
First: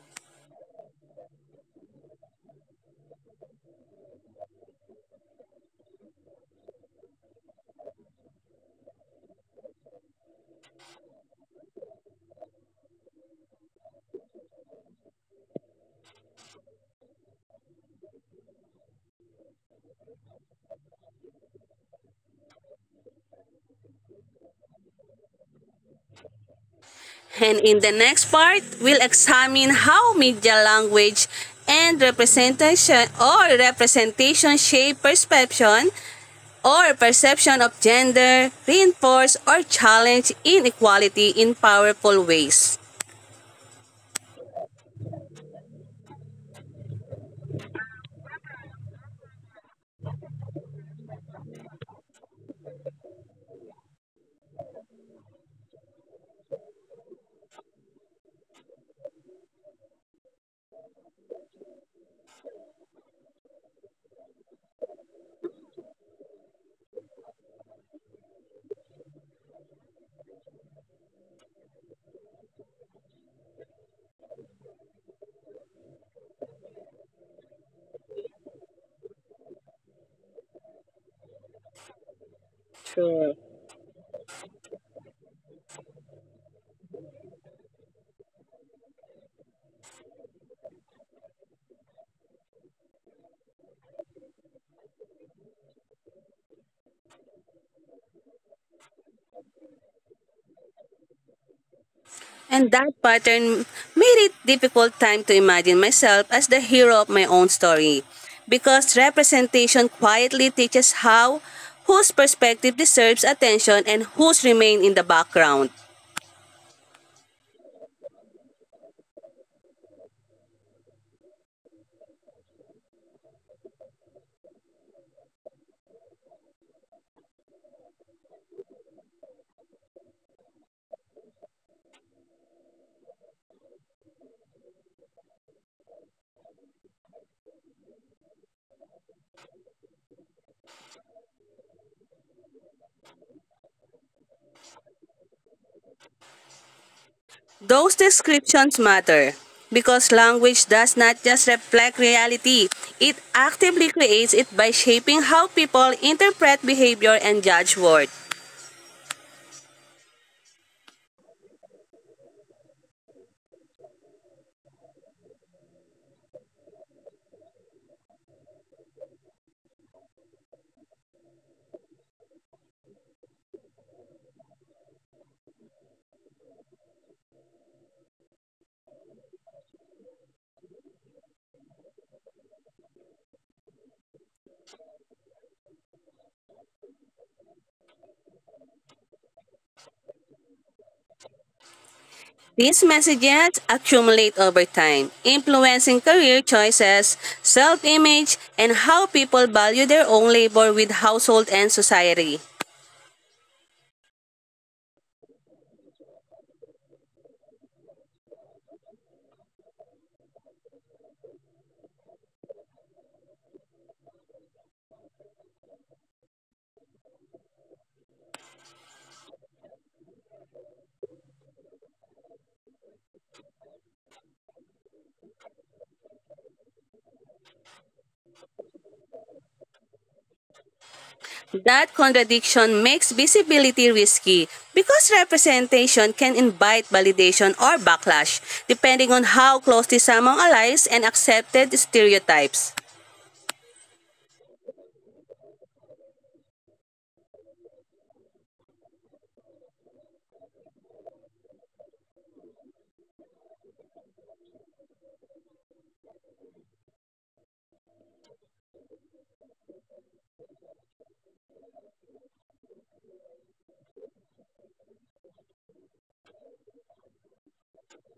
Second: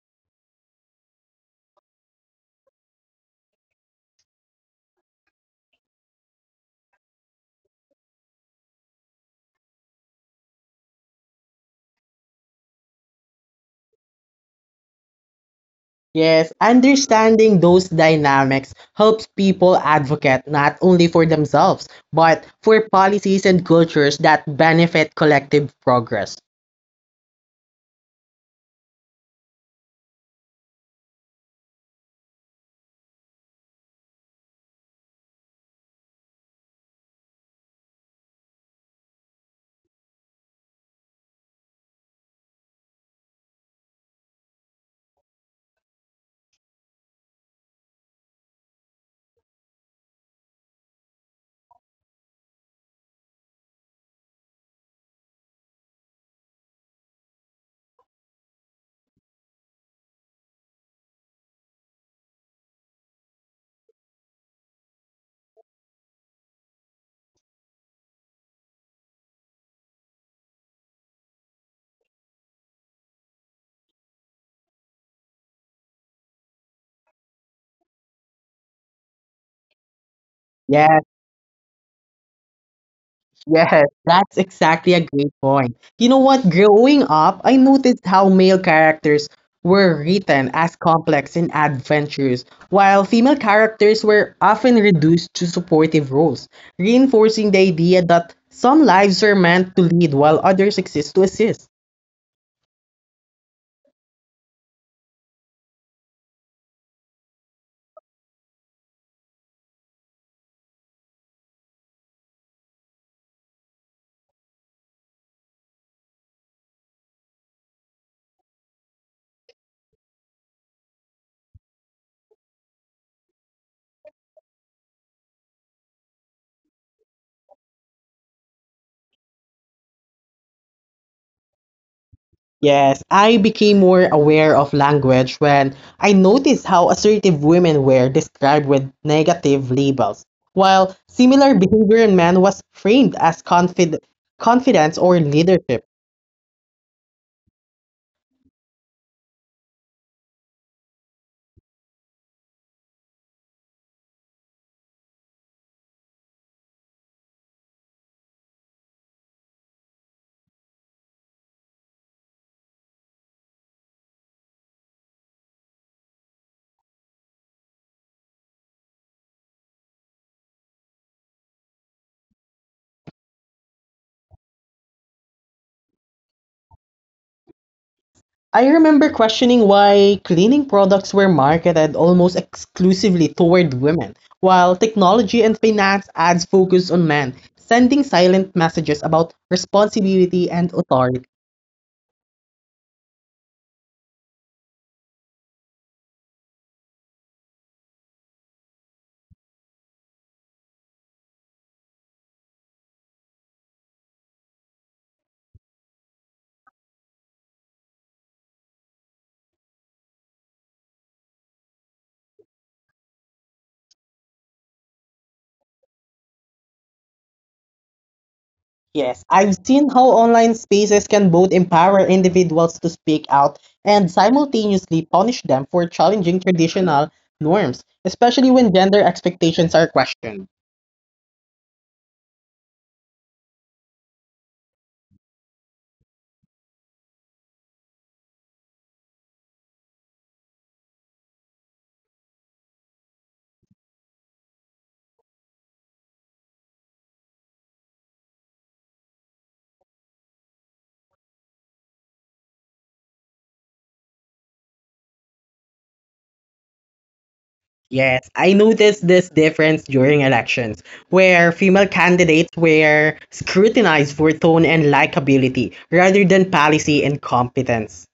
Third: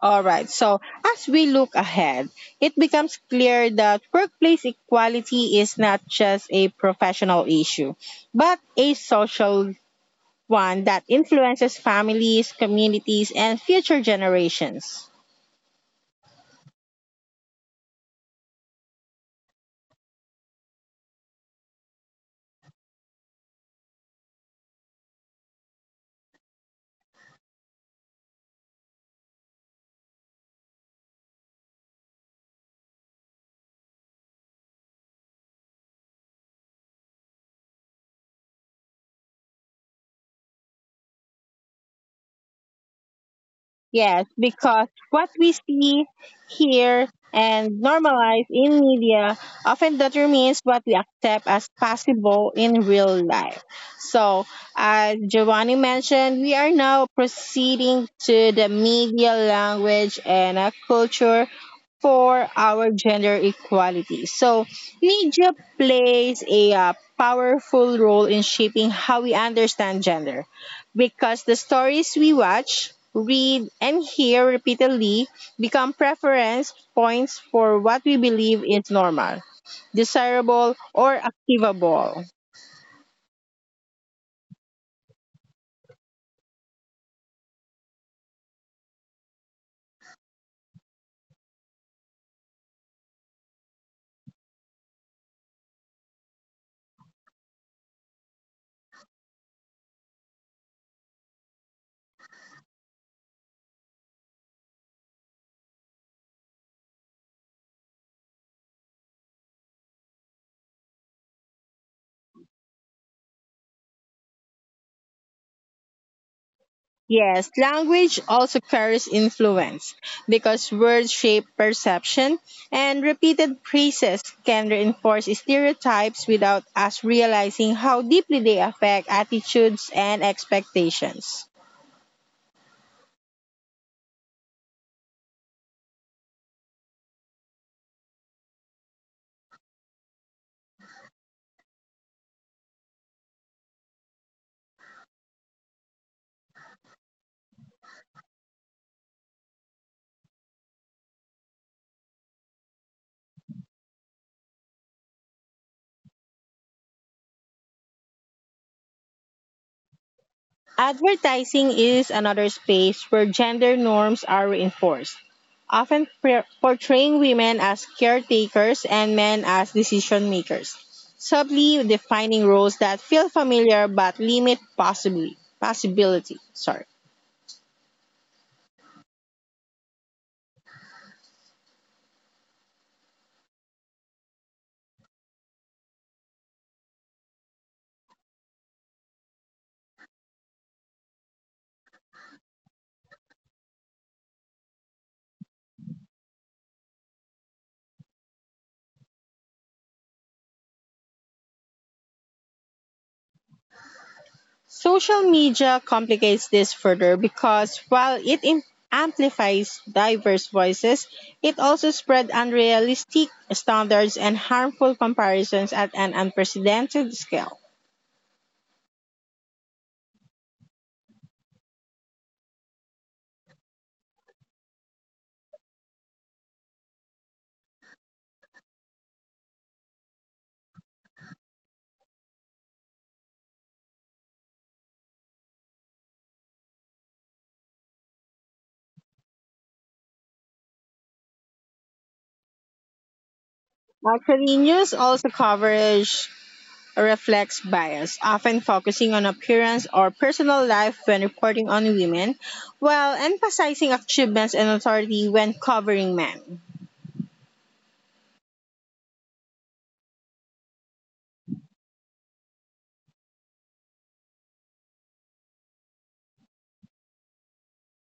Speaker 1: All right. So, as we look ahead, it becomes clear that workplace equality is not just a professional issue, but a social one that influences families, communities, and future generations.
Speaker 2: Yes, understanding those dynamics helps people advocate not only for themselves, but for policies and cultures that benefit collective progress.
Speaker 3: And in the next part, we'll examine how media language and representation or representation shape perception or perception of gender, reinforce or challenge inequality in powerful ways.
Speaker 1: Yes, because what we see, hear, and normalize in media often determines what we accept as possible in real life. So, as Giovanni mentioned, we are now proceeding to the media language and a culture for our gender equality. So, media plays a uh, powerful role in shaping how we understand gender because the stories we watch, read, and hear repeatedly become preference points for what we believe is normal, desirable,
Speaker 2: Yes,
Speaker 1: or achievable.
Speaker 2: yes, that's exactly a great point. You know what? Growing up, I noticed how male characters were written as complex and adventurous, while female characters were often reduced to supportive roles, reinforcing the idea that some lives are meant to lead while others exist to assist.
Speaker 3: And that pattern made it difficult time to imagine myself as the hero of my own story because representation quietly teaches how whose perspective deserves attention and whose remain in the background.
Speaker 1: Yes, language also carries influence because words shape perception and repeated phrases can reinforce stereotypes without us realizing how deeply they affect attitudes and expectations.
Speaker 2: Yes, I became more aware of language when I noticed how assertive women were described with negative labels, while similar behavior in men was framed as confid- confidence or leadership.
Speaker 3: Those descriptions matter because language does not just reflect reality, it actively creates it by shaping how people interpret behavior and judge worth.
Speaker 1: Advertising is another space where gender norms are reinforced, often pre- portraying women as caretakers and men as decision makers, subtly defining roles that feel familiar but limit possibly possibility. Sorry.
Speaker 2: I remember questioning why cleaning products were marketed almost exclusively toward women, while technology and finance ads focus on men, sending silent messages about responsibility and authority.
Speaker 3: These messages accumulate over time, influencing career choices, self image, and how people value their own labor with household and society.
Speaker 1: Social media complicates this further because while it im- amplifies diverse voices, it also spread unrealistic standards and harmful comparisons at an unprecedented scale.
Speaker 2: Yes, I've seen how online spaces can both empower individuals to speak out and simultaneously punish them for challenging traditional norms, especially when gender expectations are questioned.
Speaker 3: That contradiction makes visibility risky because representation can invite validation or backlash, depending on how closely someone allies and accepted stereotypes.
Speaker 1: Actually, news also coverage reflects bias, often focusing on appearance or personal life when reporting on women, while emphasizing achievements and authority when covering men.
Speaker 2: Yes, I noticed this difference during elections, where female candidates were scrutinized for tone and likability rather than policy and competence.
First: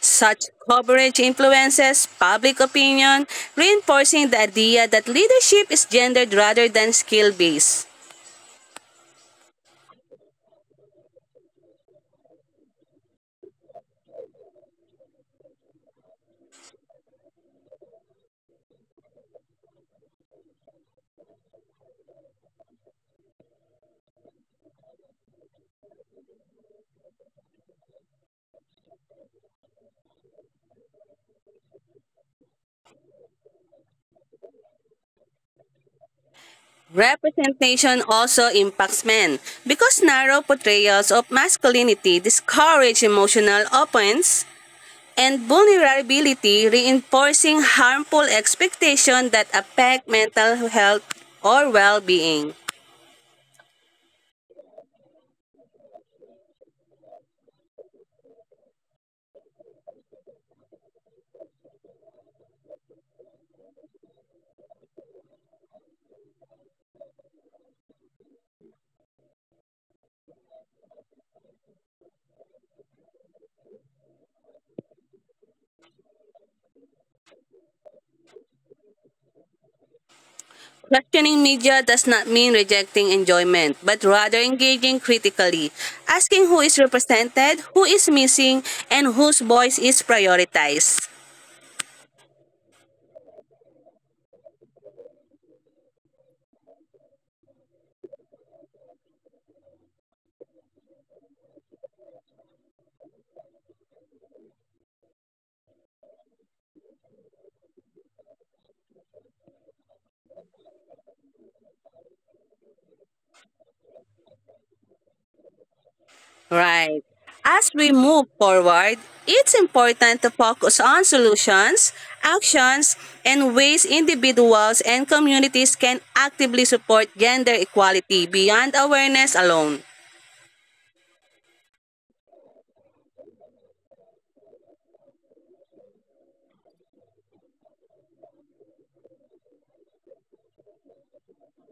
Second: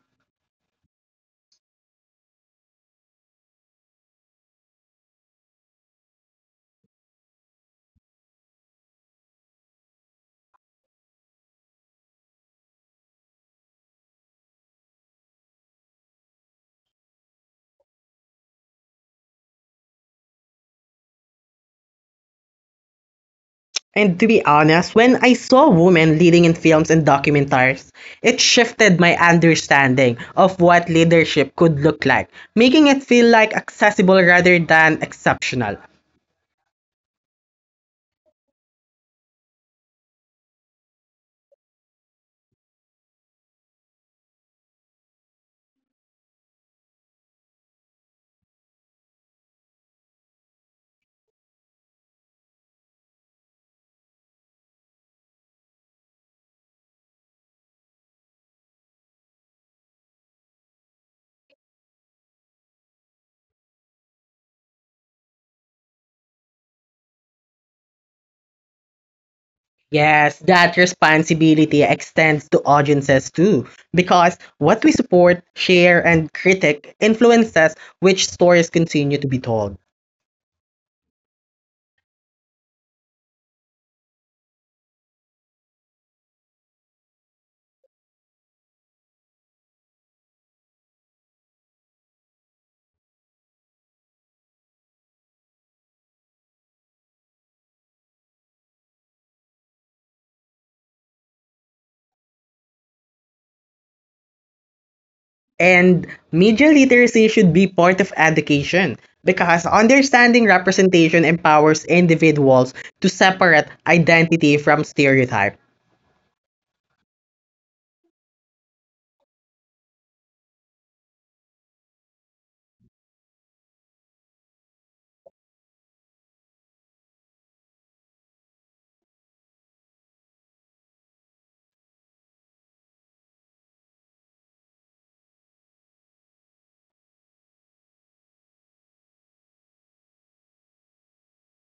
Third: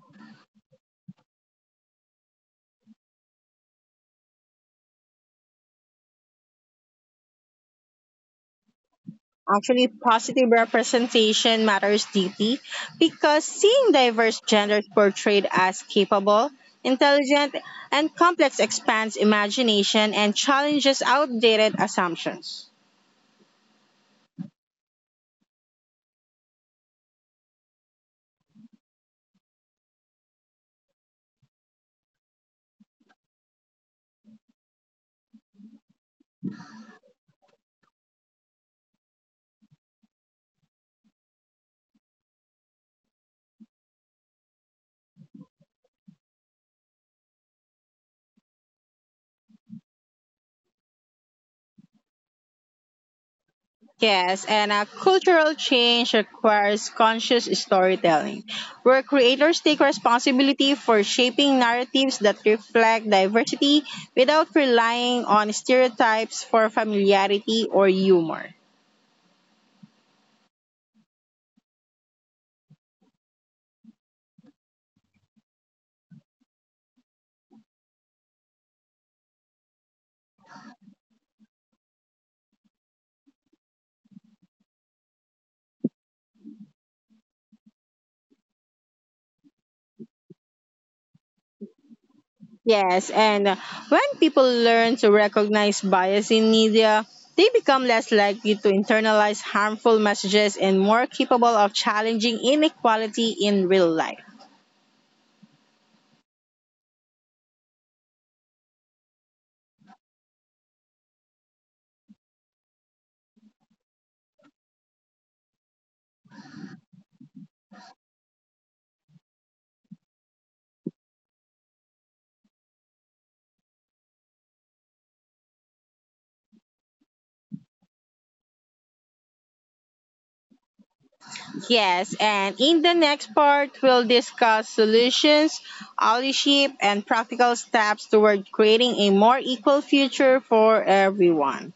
Speaker 3: Such coverage influences public opinion, reinforcing the idea that leadership is gendered rather than skill based.
Speaker 1: Actually, positive representation matters deeply because seeing diverse genders portrayed as capable, intelligent, and complex expands imagination and challenges outdated assumptions.
Speaker 2: And to be honest, when I saw women leading in films and documentaries, it shifted my understanding of what leadership could look like, making it feel like accessible rather than exceptional.
Speaker 3: Representation also impacts men because narrow portrayals of masculinity discourage emotional openness and vulnerability, reinforcing harmful expectations that affect mental health or well-being.
Speaker 1: Yes, and a cultural change requires conscious storytelling, where creators take responsibility for shaping narratives that reflect diversity without relying on stereotypes for familiarity or humor.
Speaker 2: Yes, that responsibility extends to audiences too, because what we support, share, and critic influences which stories continue to be told.
Speaker 3: Questioning media does not mean rejecting enjoyment, but rather engaging critically, asking who is represented, who is missing, and whose voice is prioritized.
Speaker 1: Yes, and when people learn to recognize bias in media, they become less likely to internalize harmful messages and more capable of challenging inequality in real life.
Speaker 2: And media literacy should be part of education because understanding representation empowers individuals to separate identity from stereotype.
Speaker 3: Right. As we move forward, it's important to focus on solutions, actions, and ways individuals and communities can actively support gender equality beyond awareness alone.
Speaker 1: Yes, and in the next part, we'll discuss solutions, allyship, and practical steps toward creating a more equal future for everyone.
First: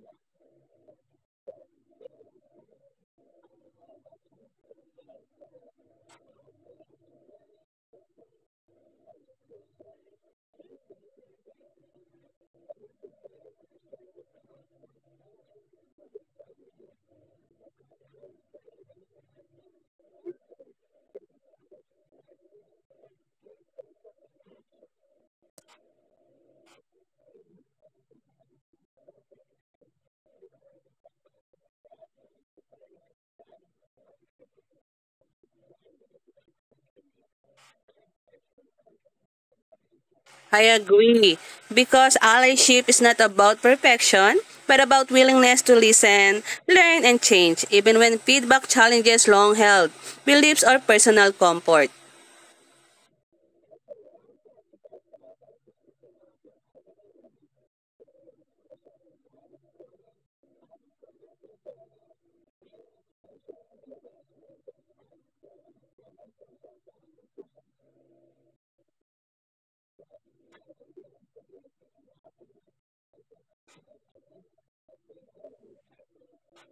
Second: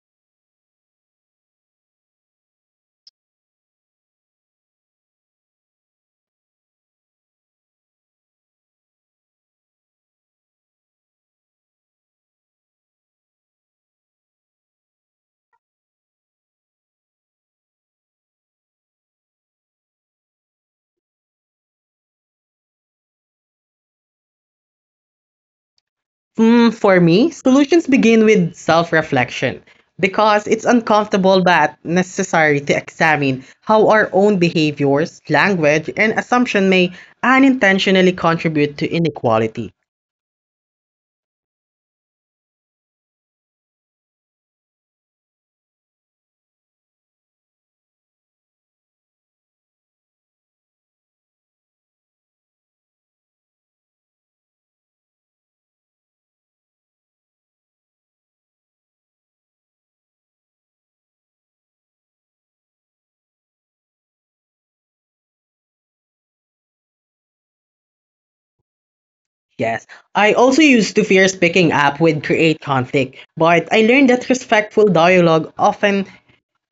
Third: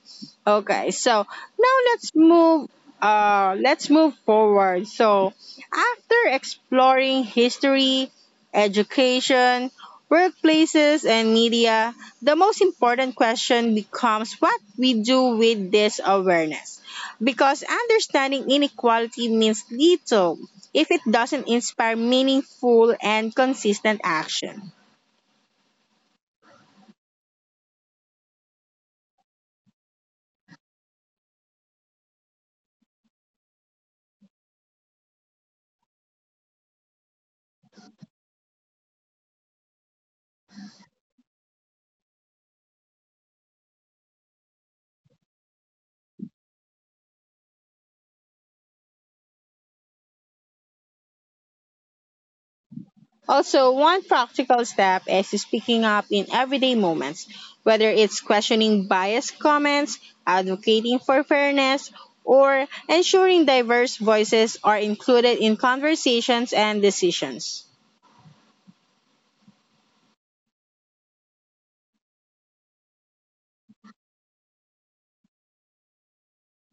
Speaker 1: Okay, so now let's move uh let's move forward. So after exploring history, education, workplaces and media, the most important question becomes what we do with this awareness. Because understanding inequality means little if it doesn't inspire meaningful and consistent action.
Speaker 2: Mm, for me, solutions begin with self reflection because it's uncomfortable but necessary to examine how our own behaviors, language, and assumption may unintentionally contribute to inequality.
Speaker 3: I agree, because allyship is not about perfection, but about willingness to listen, learn, and change, even when feedback challenges long held beliefs or personal comfort.
Speaker 1: Also, one practical step is speaking up in everyday moments, whether it's questioning biased comments, advocating for fairness, or ensuring diverse voices are included in conversations and decisions.
Speaker 2: Yes. I also used to fear speaking up would create conflict, but I learned that respectful dialogue often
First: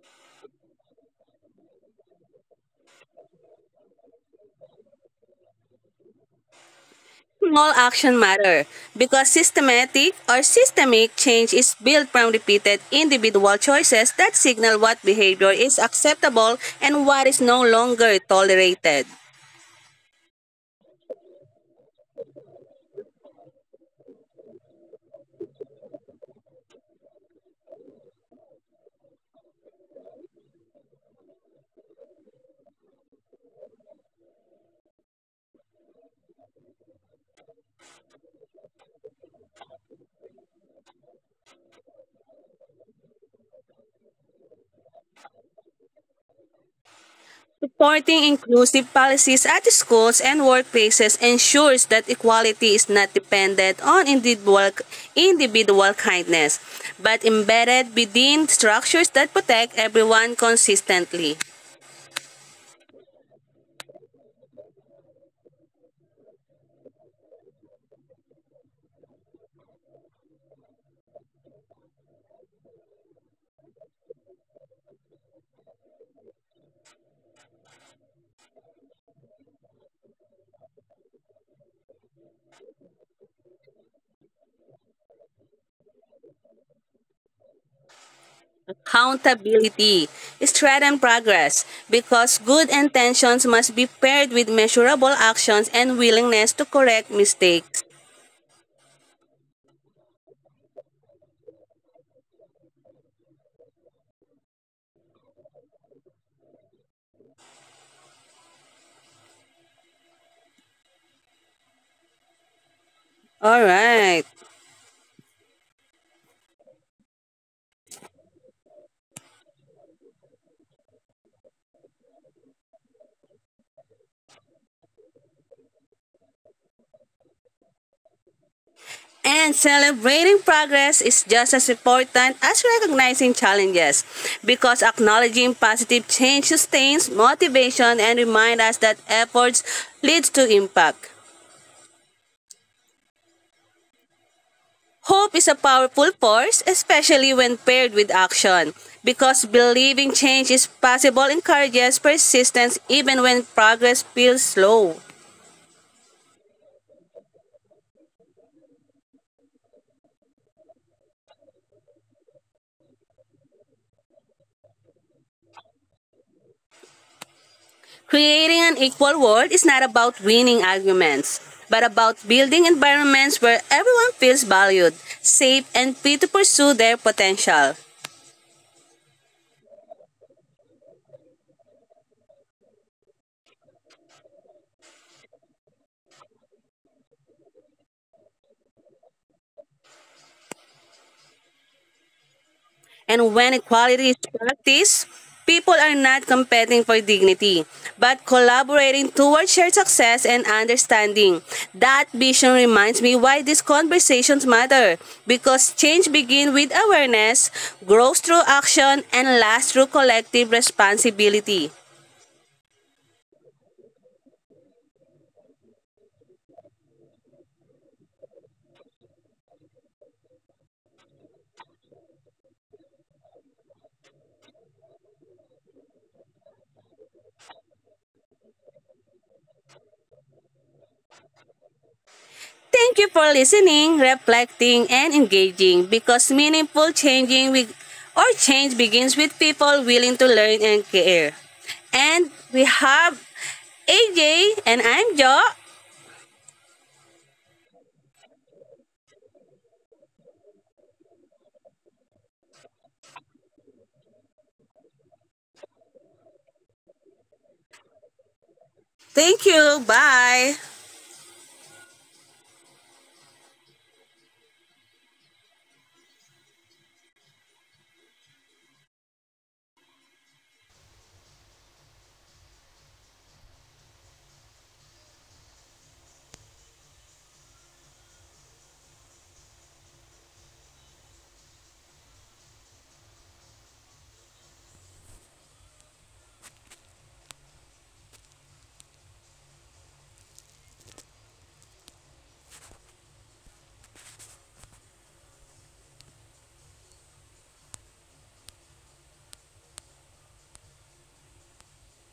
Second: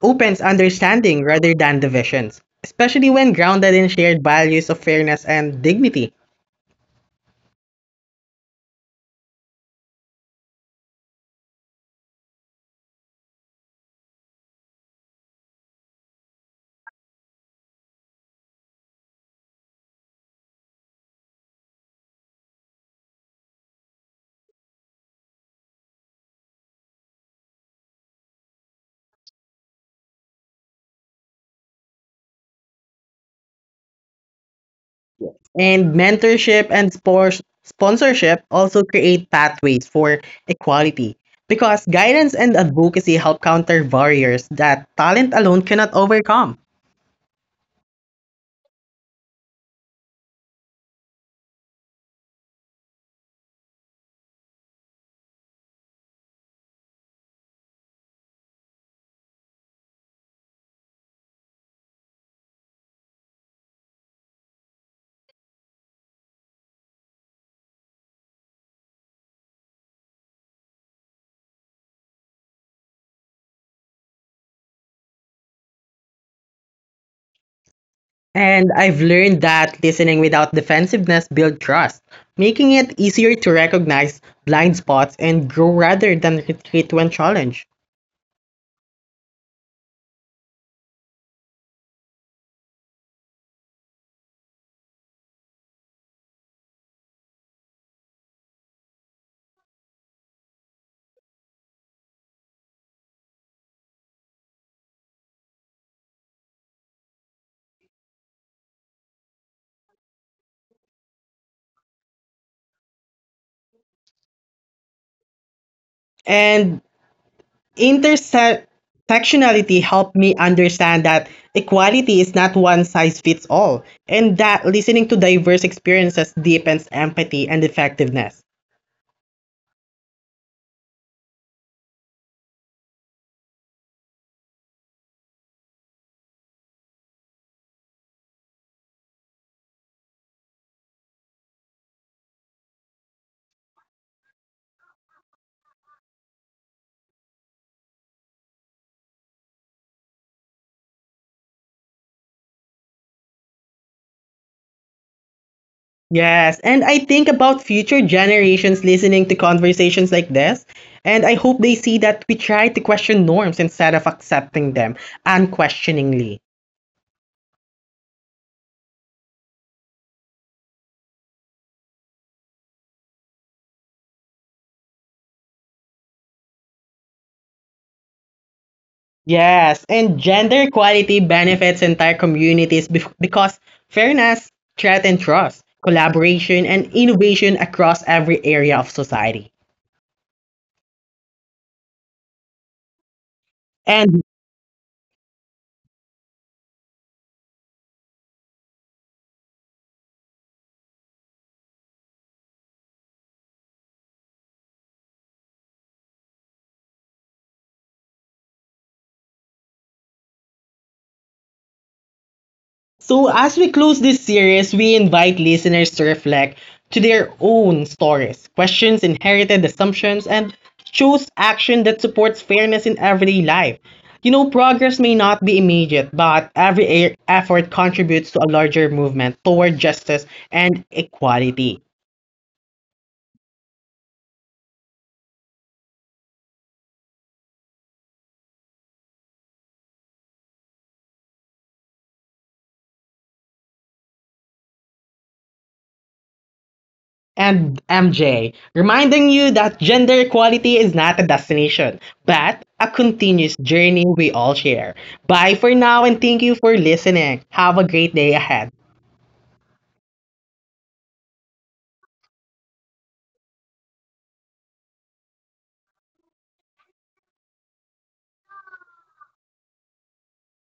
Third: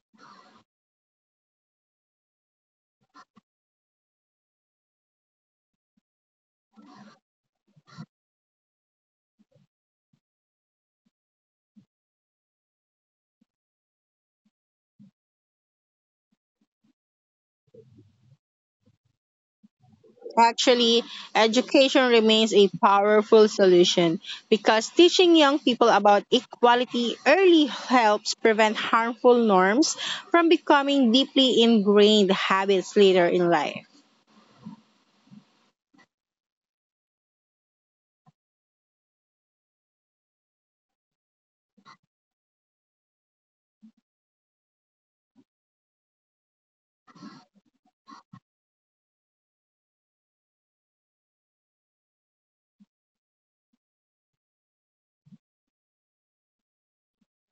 Speaker 2: opens understanding rather than divisions, especially when grounded in shared values of fairness and dignity.
Speaker 3: Small action matter because systematic or systemic change is built from repeated individual choices that signal what behavior is acceptable and what is no longer tolerated.
Speaker 1: Actually, education remains a powerful solution because teaching young people about equality early helps prevent harmful norms from becoming deeply ingrained habits later in life.
Speaker 2: And mentorship and spor- sponsorship also create pathways for equality because guidance and advocacy help counter barriers that talent alone cannot overcome.
Speaker 3: Supporting inclusive policies at schools and workplaces ensures that equality is not dependent on individual, individual kindness, but embedded within structures that protect everyone consistently.
Speaker 2: And I've learned that listening without defensiveness builds trust, making it easier to recognize blind spots and grow rather than retreat when challenged.
Speaker 3: Accountability is and progress because good intentions must be paired with measurable actions and willingness to correct mistakes. All right.
Speaker 2: And intersectionality helped me understand that equality is not one size fits all, and that listening to diverse experiences deepens empathy and effectiveness.
Speaker 3: And celebrating progress is just as important as recognizing challenges because acknowledging positive change sustains motivation and reminds us that efforts lead to impact. Hope is a powerful force, especially when paired with action, because believing change is possible encourages persistence even when progress feels slow.
Speaker 2: Yes, and I think about future generations listening to conversations like this, and I hope they see that we try to question norms instead of accepting them unquestioningly.
Speaker 3: Creating an equal world is not about winning arguments, but about building environments where everyone feels valued, safe, and free to pursue their potential.
Speaker 2: Yes, and gender equality benefits entire communities bef- because fairness threatens trust, collaboration, and innovation across every area of society.
Speaker 3: And when equality is
Speaker 2: And
Speaker 3: practiced, people are not competing for dignity, but collaborating towards shared success and understanding. That vision reminds me why these conversations matter, because change begins with awareness, grows through action, and lasts through collective responsibility.
Speaker 2: So, as we close this series, we invite listeners to reflect to their own stories, questions inherited assumptions, and choose action that supports fairness in everyday life. You know, progress may not be immediate, but every e- effort contributes to a larger movement toward justice and equality.
Speaker 3: Thank you for listening, reflecting, and engaging because meaningful changing with, or change begins with people willing to learn and care. And we have A J and I'm Jo.
Speaker 2: And M J, reminding you that gender equality is not a destination, but a continuous journey we all share. Bye for now and thank you for listening. Have a great day ahead.
Speaker 3: Thank you. Bye.